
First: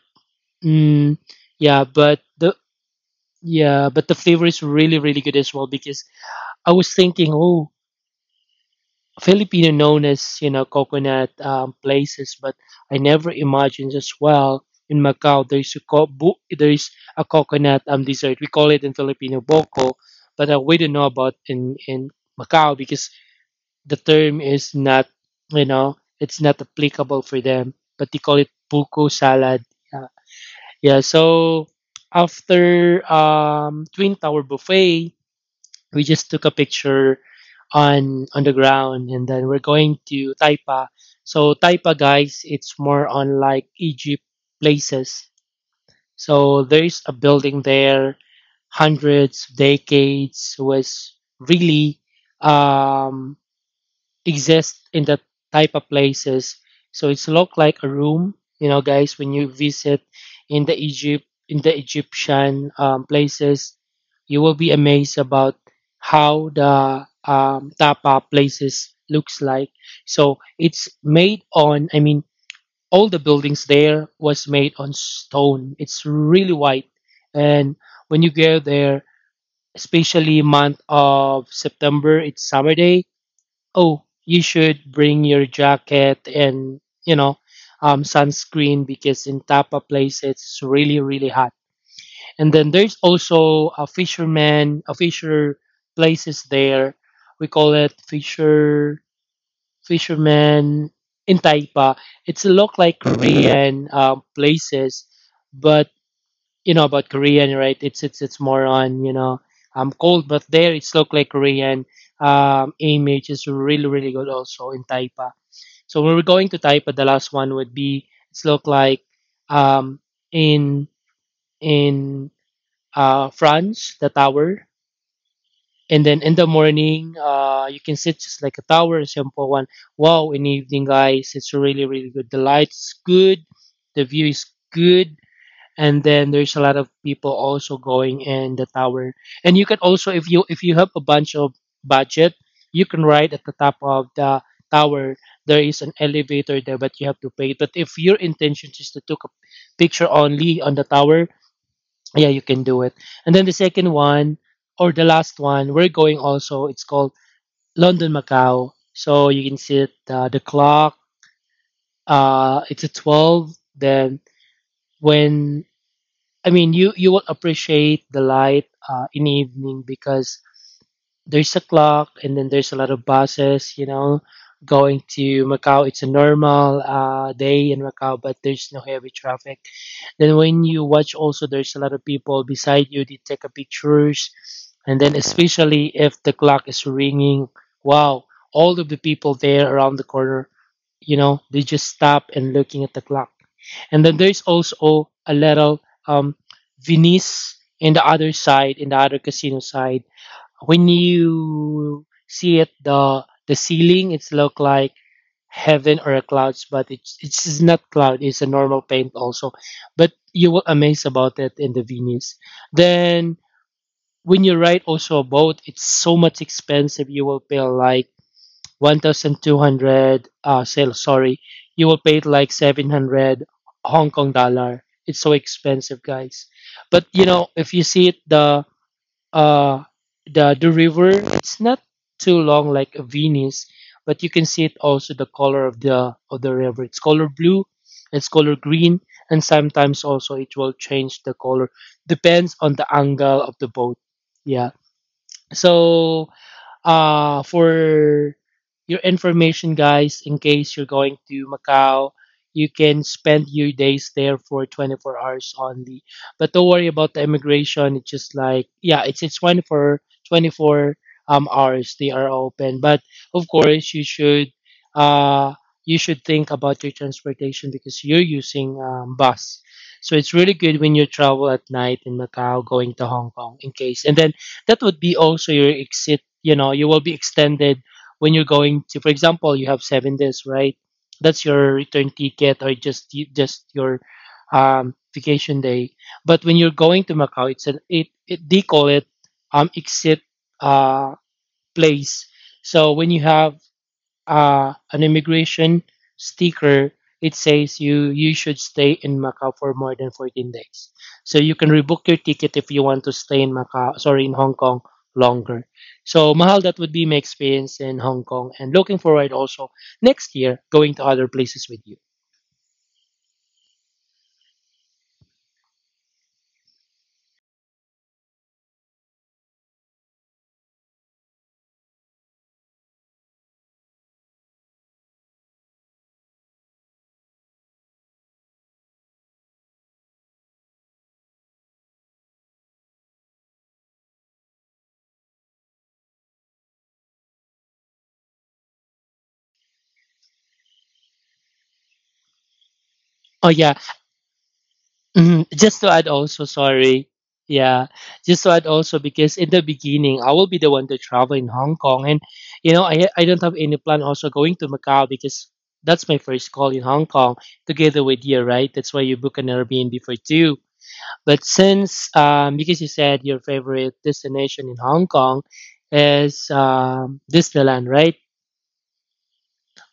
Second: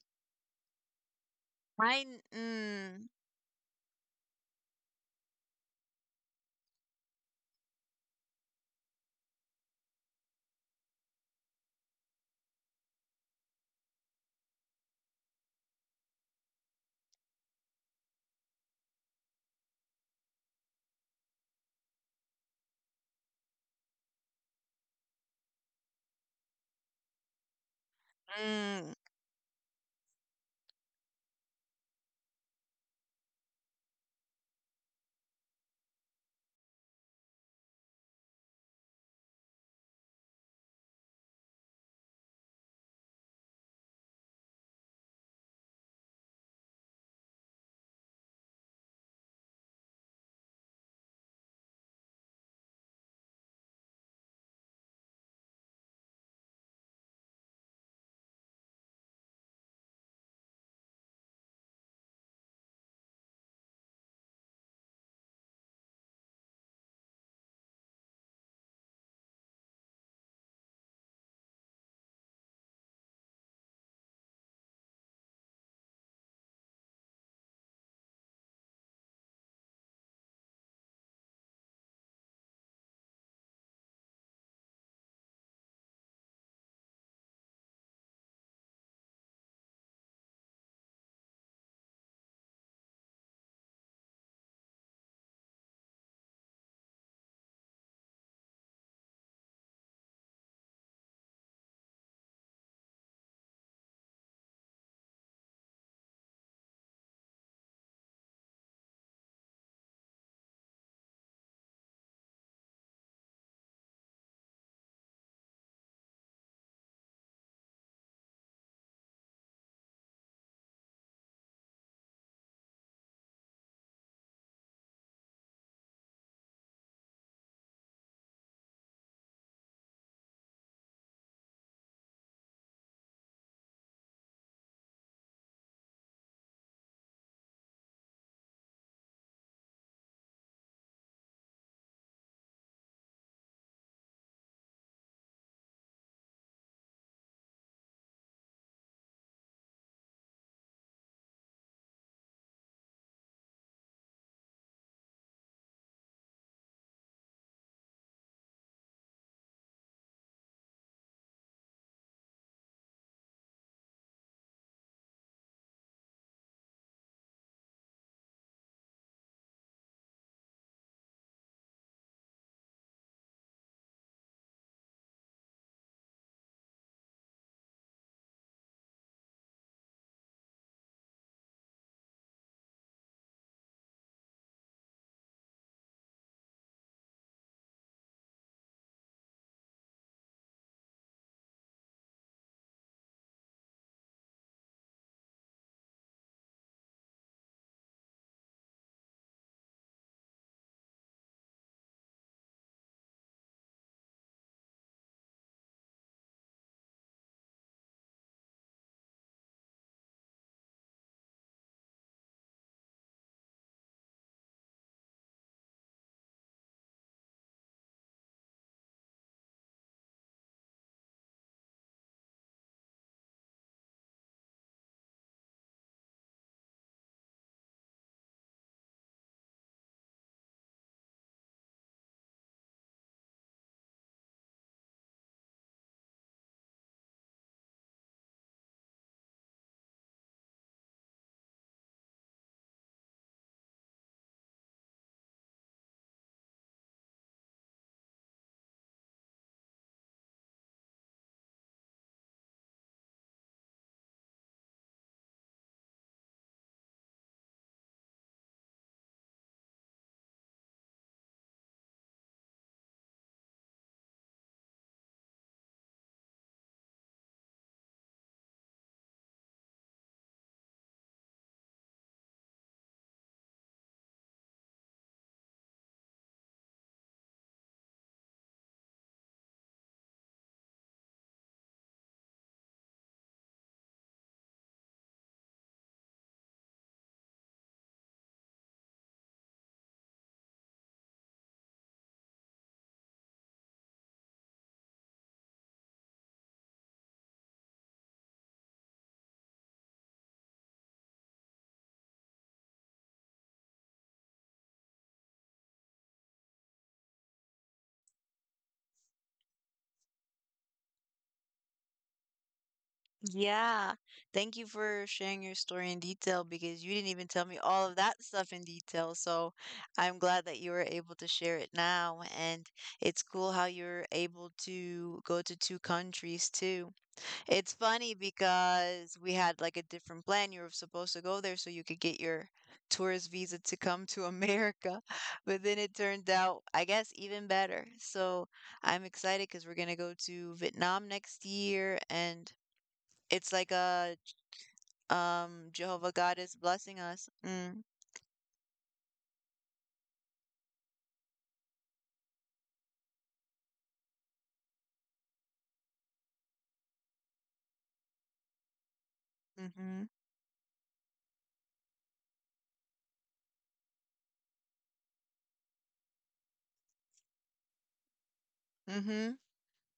S2: mm, yeah,
S1: Mine,
S2: but the
S1: mm,
S2: yeah, but the flavor is really really good as well because I was thinking, oh. Filipino known as you know coconut places, but I never imagined as well in Macau there's a there's a coconut dessert. We call it in Filipino boko, but we don't know about in Macau because the term is not you know it's not applicable for them. But they call it
S1: mm,
S2: buko salad. Yeah, yeah. So after Twin Tower buffet we just took a picture on the ground and then we're going to Taipa. So Taipa guys, it's more on like Egypt places. So there's a building there hundreds decades was really um exist in that type of places. So it's look like a room, you know, guys, when you visit in the Egyptian places, you will be amazed about how the tapa places looks like. So it's made on, I mean, all the buildings there was made on stone. It's really white, and when you go there, especially month of September, it's summer day oh, you should bring your jacket and, you know, sunscreen because in Tapa place it's really, really hot. And then there's also a fisher places there. We call it fisherman in Taipa. It's look like Korean places, but you know about Korean, right? It's it's more on you know cold, but there it's look like Korean. Image is really really good also in Taipa. So when we're going to Taipa, the last one would be it's look like um in in France the tower, and then in the morning you can sit just like a tower, a simple one. Wow, in the evening guys, it's really really good. The lights good, the view is good and then there's a lot of people also going in the tower and you can also if you have a bunch of budget you can ride at the top of the tower. There is an elevator there but you have to pay. But if your intention is to take a picture only on the tower, yeah you can do it. And then the second one or the last one we're going also, it's called London Macau. So you can see it, the clock, it's a 12. Then when I mean, you will appreciate the light in evening because there's a clock, and then there's a lot of buses. You know, going to Macau, it's a normal day in Macau, but there's no heavy traffic. Then when you watch, also there's a lot of people beside you. They take a pictures, and then especially if the clock is ringing, wow! All of the people there around the corner, you know, they just stop and looking at the clock. And then there's also a little um, Venice in the other side, in the other casino side. When you see it, the ceiling, it's look like heaven or a clouds, but it's not cloud. It's a normal paint also. But you will amaze about it in the Venice. Then when you ride also a boat, it's so much expensive. You will pay like 1,200. You will pay it like 700 Hong Kong dollar. It's so expensive, guys. But you know, if you see it, the uh, the river, it's not too long like Venice, but you can see it also the color of the river. It's color blue, it's color green, and sometimes also it will change the color depends on the angle of the boat. Yeah. So for your information, guys, in case you're going to Macau, you can spend your days there for 24 hours only. But don't worry about the immigration. It's just like, yeah, it's 24 hours they are open. But of course, you should. Uh, you should think about your transportation because you're using bus. So it's really good when you travel at night in Macau going to Hong Kong in case. And then that would be also your exit, you know, you will be extended. When you're going to, for example, you have 7 days, right? That's your return ticket or just your vacation day. But when you're going to Macau, it they call it exit uh place. So when you have an immigration sticker, it says you should stay in Macau for more than 14 days. So you can rebook your ticket if you want to stay in Hong Kong longer. So Mahal, that would be my experience in Hong Kong, and looking forward also next year going to other places with you.
S1: yeah. Thank you for sharing your story in detail because you didn't even tell me all of that stuff in detail. So I'm glad that you were able to share it now. And it's cool how you're able to go to two countries too. It's funny because we had like a different plan. You were supposed to go there so you could get your tourist visa to come to America, (laughs) but then it turned out, I guess, even better. So I'm excited because we're gonna go to Vietnam next year, and it's
S2: Oh
S1: like
S2: yeah.
S1: a
S2: Mhm. Just to add
S1: Jehovah God
S2: also,
S1: is blessing
S2: sorry.
S1: us. Mm,
S2: Yeah. Just to add also, because in the beginning I will be the one to travel in Hong Kong and I don't have any plan also going to Macau because that's my first call in Hong Kong together with you, right? That's why you book an
S1: mm-hmm,
S2: Airbnb for two. But since because you said your favorite destination in Hong Kong is Disneyland, right?
S1: mm-hmm.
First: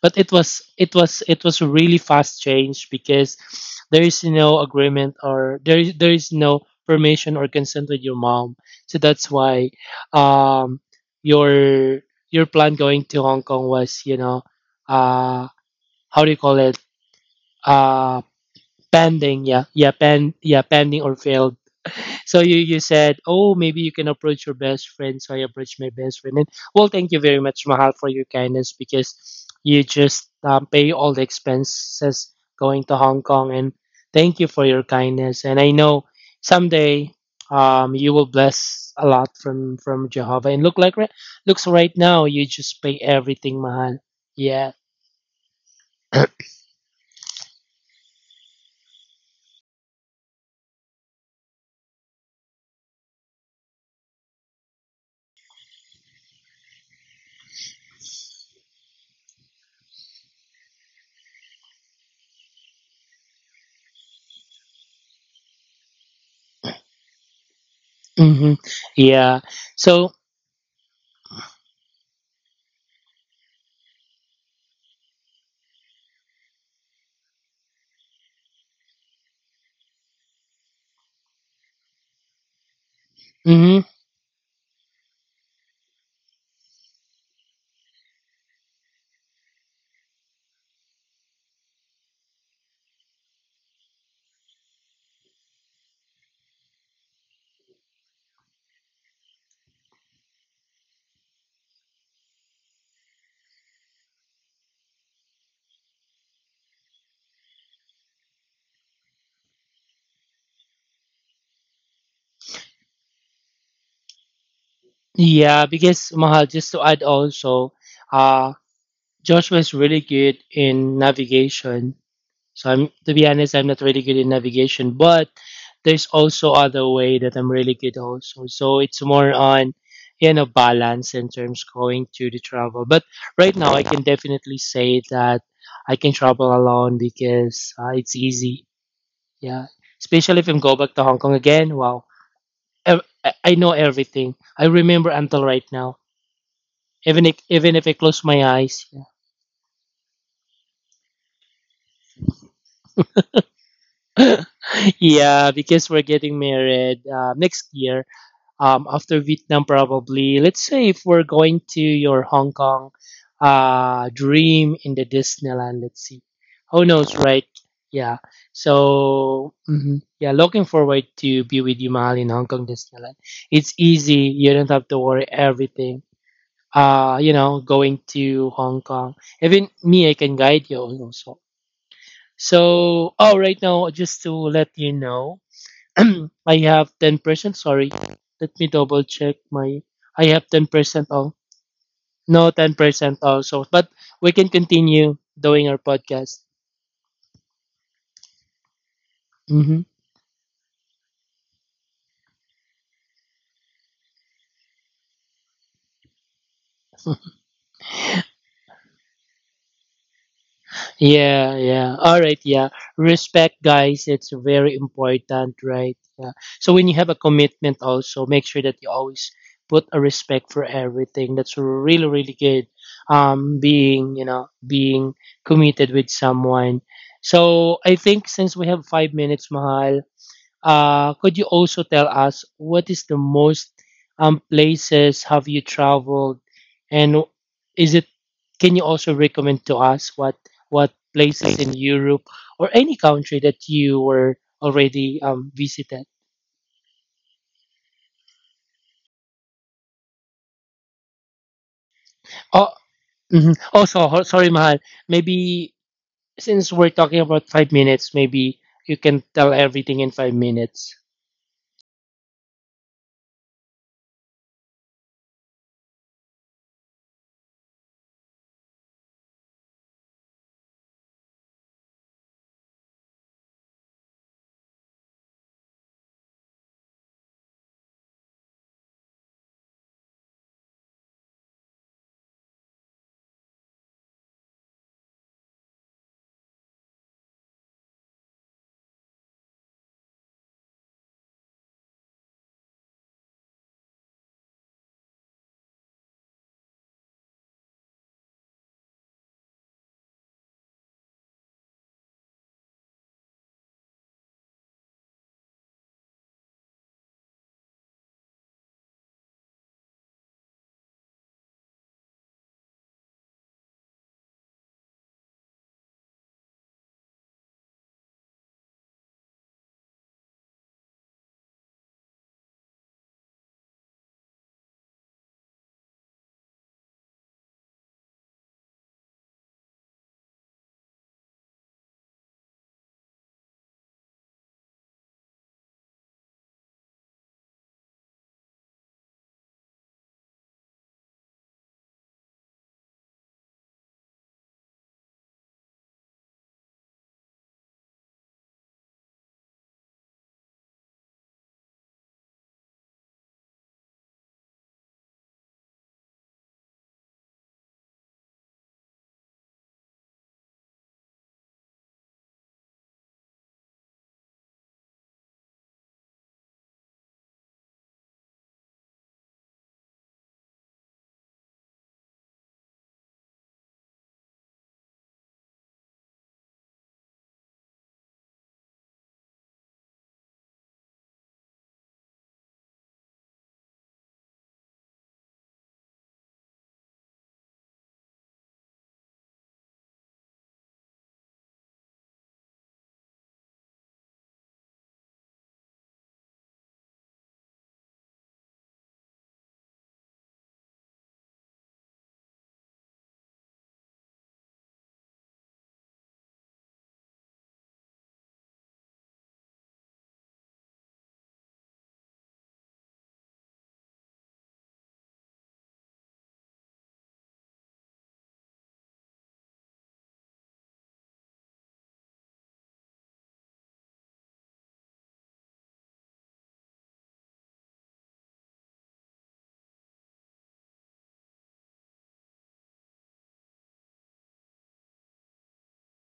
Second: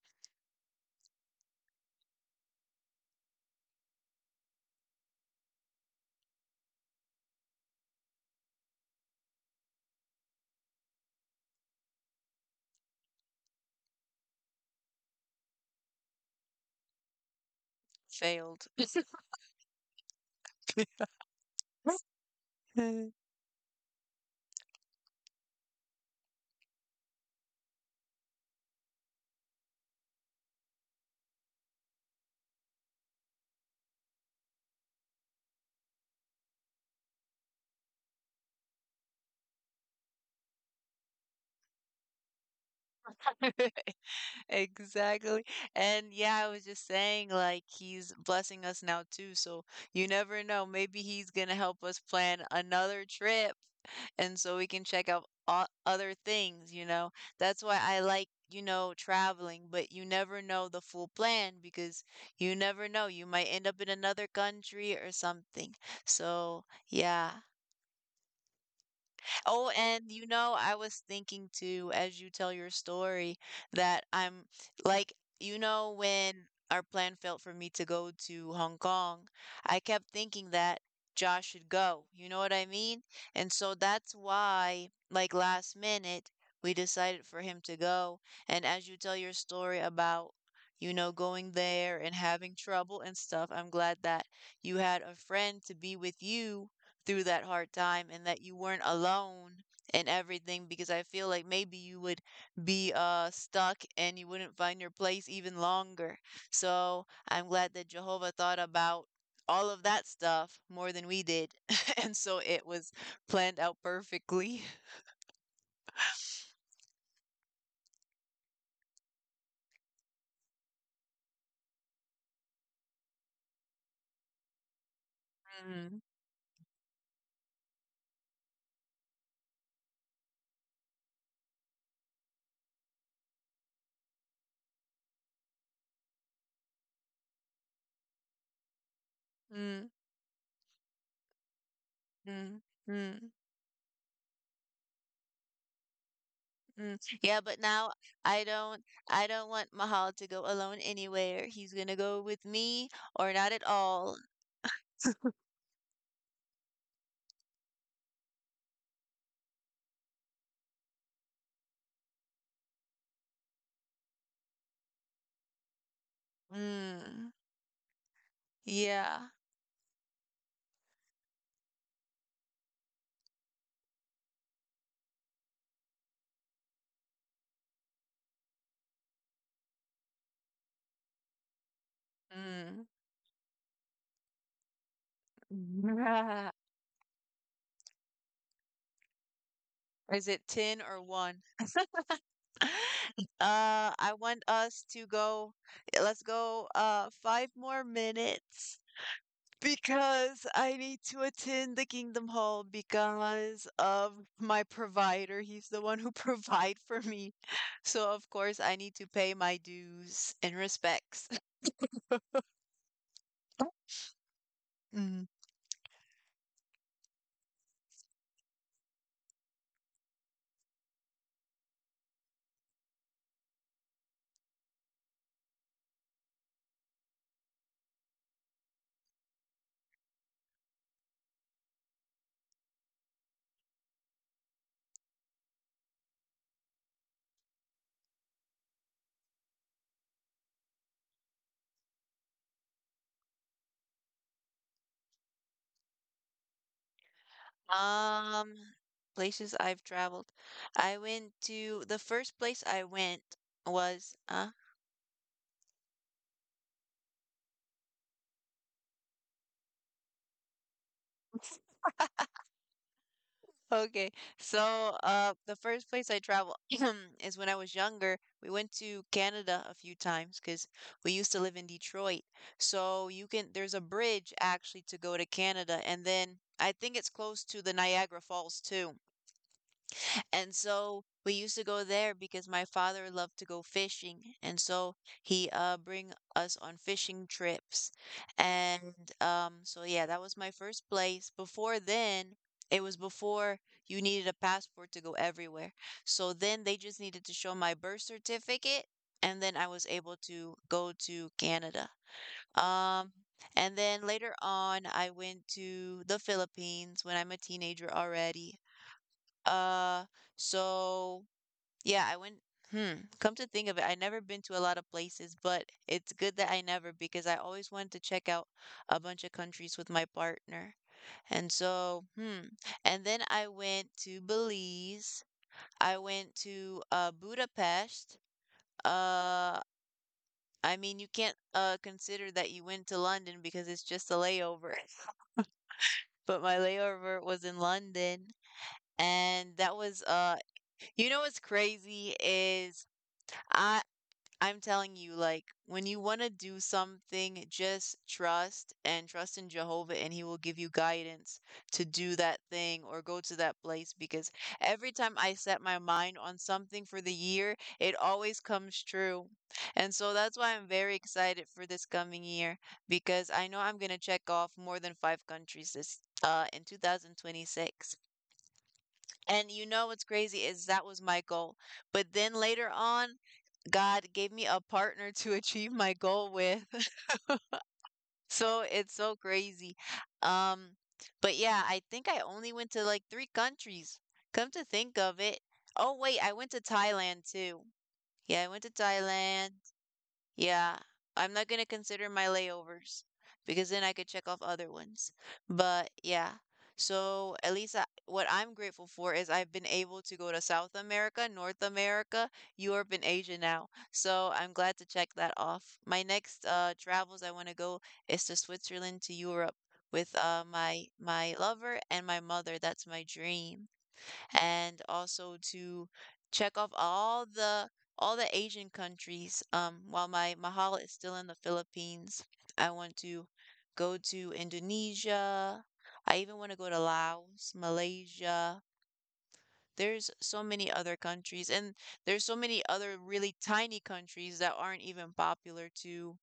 S2: But it was a really fast change because there is no agreement, or there is no permission or consent with your mom, so that's why um your your plan going to Hong Kong was you know uh how do you call it uh
S1: Failed.
S2: pending. Yeah, pending or failed. So you said, oh, maybe you can approach your best friend. So I approached my best friend, and well, thank you very much, Mahal, for your kindness, because you just pay all the expenses going to Hong Kong, and thank you for your kindness. And I know someday you will bless a lot from Jehovah. And look like looks right now you just pay everything, Mahal.
S1: (laughs)
S2: Yeah.
S1: Exactly. And yeah, I was just saying, like, he's blessing us now too. So you never know. Maybe he's gonna help us plan another trip. And so we can check out other things, you know? That's why I like, you know, traveling, but you never know the full plan because you never know. You might end up in another country or something. So yeah.
S2: Mm-hmm. Yeah.
S1: Oh, and
S2: So.
S1: you know, I was thinking too, as you tell your story, that like, you know, when our plan failed for me to go to Hong Kong, I kept thinking that Josh should go. You know what I mean? And so
S2: Mm-hmm.
S1: that's why, like last minute, we decided for him to go. And as you tell your story about, you know, going there and having trouble and stuff, I'm glad that you had a friend to be with you through that hard time and that you weren't alone and everything because I feel like maybe you would be stuck and you wouldn't find your place even longer. So I'm glad that Jehovah thought about all of that stuff more than we did. (laughs) And so it was planned out perfectly.
S2: Yeah, because Mahal, just to add also, uh, Joshua is really good in navigation. So I'm, to be honest, I'm not really good in navigation, but
S1: Mm,
S2: there's also other way that I'm really good also. So it's more on you know balance in terms going to the travel. But right now I can definitely say that I can travel alone because it's easy. Yeah,
S1: mm,
S2: especially if I am go back to Hong Kong again. Wow,
S1: mm,
S2: Ev-
S1: mm,
S2: I I know everything. I remember until right now.
S1: mm.
S2: Even
S1: Yeah,
S2: if
S1: but
S2: even
S1: now
S2: if I close
S1: I
S2: my
S1: don't
S2: eyes. Yeah.
S1: I don't want Mahal to go alone anywhere. He's gonna go with me or not at all.
S2: (laughs) yeah, because we're getting married next year. After Vietnam, probably. Let's say if we're going to your Hong Kong, dream in the Disneyland. Let's see. Who knows,
S1: Mm,
S2: right? Yeah.
S1: yeah.
S2: So mhm. Yeah, looking forward to be with you, Mahal, in Hong Kong Disneyland. It's easy. You don't have to worry everything. You know, going to Hong Kong. Even me, I can guide you also.
S1: Mm.
S2: So, oh, right now, just to let you know, (clears throat)
S1: (laughs)
S2: I have 10%, sorry. Let me double check my I
S1: Is it
S2: have
S1: 10 or
S2: 10% all.
S1: 1? (laughs)
S2: No, 10% also. But
S1: I
S2: we
S1: want
S2: can
S1: us to
S2: continue
S1: go,
S2: doing our
S1: let's
S2: podcast.
S1: go five more minutes
S2: Mm-hmm.
S1: because I need to attend the Kingdom Hall because of my provider. He's the one who (laughs) provide for me. So of course I need to pay my dues and respects.
S2: Yeah, yeah. All right, yeah. Respect,
S1: (laughs)
S2: guys. It's very
S1: Mhm.
S2: important, right? Yeah. So when you have a commitment, also make sure that you always put a respect for everything. That's really, really good. Being you know being committed with someone. So I think since we have 5 minutes, Mahal, could you also tell us what is the most places have you traveled, and is it? Can you also recommend to us what places in Europe or any country that you were already visited?
S1: Um, Places I've traveled. I went to the first place
S2: Oh,
S1: I went
S2: mhm. Also,
S1: was
S2: sorry, Mahal. Maybe since we're talking about 5 minutes, maybe you can tell everything in 5 minutes.
S1: (laughs) Okay. So the first place I traveled (clears throat) is when I was younger. We went to Canada a few times because we used to live in Detroit. So you can there's a bridge actually to go to Canada and then I think it's close to the Niagara Falls too. And so we used to go there because my father loved to go fishing, and so he bring us on fishing trips. And so yeah, that was my first place. Before then, it was before you needed a passport to go everywhere. So then they just needed to show my birth certificate, and then I was able to go to Canada. Um and then later on, I went to the Philippines when I'm a teenager already. Uh, so yeah, I went. Hmm. Come to think of it, I never been to a lot of places, but it's good that I never because I always wanted to check out a bunch of countries with my partner. And so, hmm. And then I went to Belize. I went to Budapest. Uh, I mean, you can't consider that you went to London because it's just a layover. (laughs) But my layover was in London, and that was uh, you know what's crazy is I I'm telling you, like when you want to do something, just trust and trust in Jehovah, and He will give you guidance to do that thing or go to that place. Because every time I set my mind on something for the year, it always comes true. And so that's why I'm very excited for this coming year because I know I'm gonna check off more than five countries this in 2026. And you know what's crazy is that was my goal. But then later on, God gave me a partner to (laughs) achieve my goal with. (laughs) So it's so crazy. Um, but yeah, I think I only went to like three countries. Come to think of it. Oh, wait, I went to Thailand too. Yeah, I went to Thailand. Yeah, I'm not gonna consider my layovers because then I could check off other ones. But yeah, so at least what I'm grateful for is I've been able to go to South America, North America, Europe, and Asia now. So I'm glad to check that off. My next travels I want to go is to Switzerland to Europe with my lover and my mother. That's my dream and also to check off all the Asian countries. While my mahal is still in the Philippines, I want to go to Indonesia. I even want to go to Laos, Malaysia. There's so many other countries, and there's so many other really tiny countries that aren't even popular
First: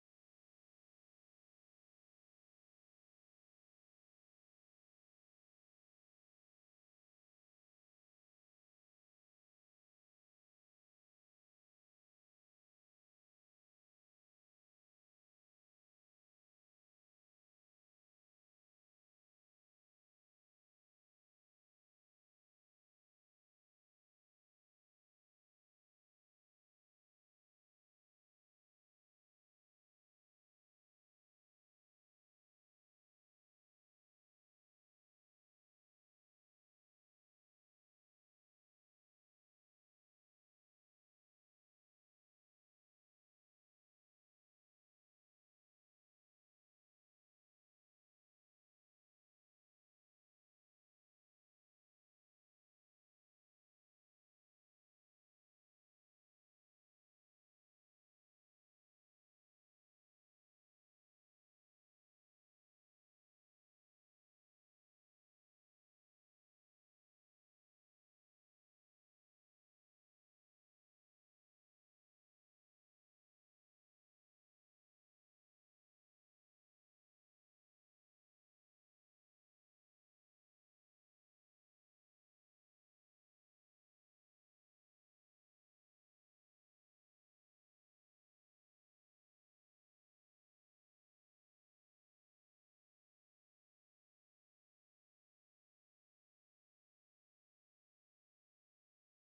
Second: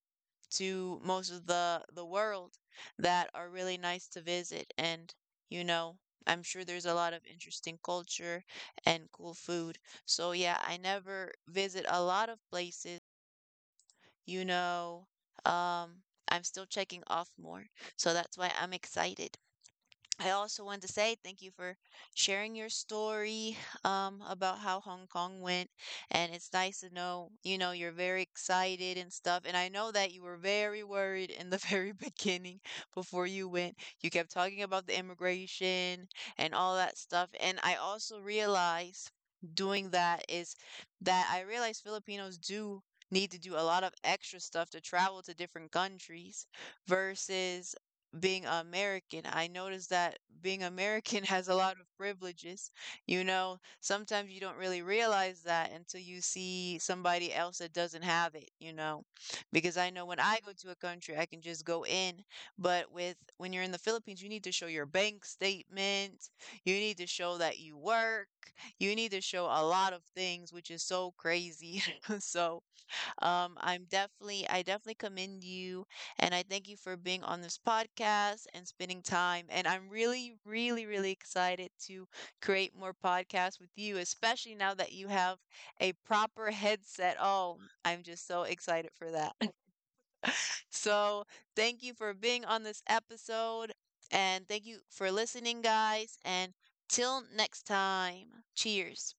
S1: to most of the world that are really nice to visit and you know I'm sure there's a lot of interesting culture and cool food. So yeah, I never visit a lot of places, you know. Um, I'm still checking off more. So that's why I'm excited. I also wanted to say thank you for sharing your story (sighs) about how Hong Kong went. And it's nice to know, you know, you're very excited and stuff. And I know that you were very worried in the (laughs) very beginning before you went. You kept talking about the immigration and all that stuff. And I also realized doing that is that I realized Filipinos do need to do a lot of extra stuff to travel to different countries versus being American. I noticed that being American (laughs) has a lot of privileges. You know, sometimes you don't really realize that until you see somebody else that doesn't have it, you know. Because I know when I go to a country, I can just go in, but with when you're in the Philippines, you need to show your bank statement, you need to show that you work, you need to show a lot of things, which is so crazy. (laughs) So, I definitely commend you, and I thank you for being on this podcast and spending time. And I'm really, really, really excited to create more podcasts with you, especially now that you have a proper headset. Oh, I'm just so excited for that. (laughs) So, thank you for being on this episode, and thank you for listening, guys. And till next time, cheers.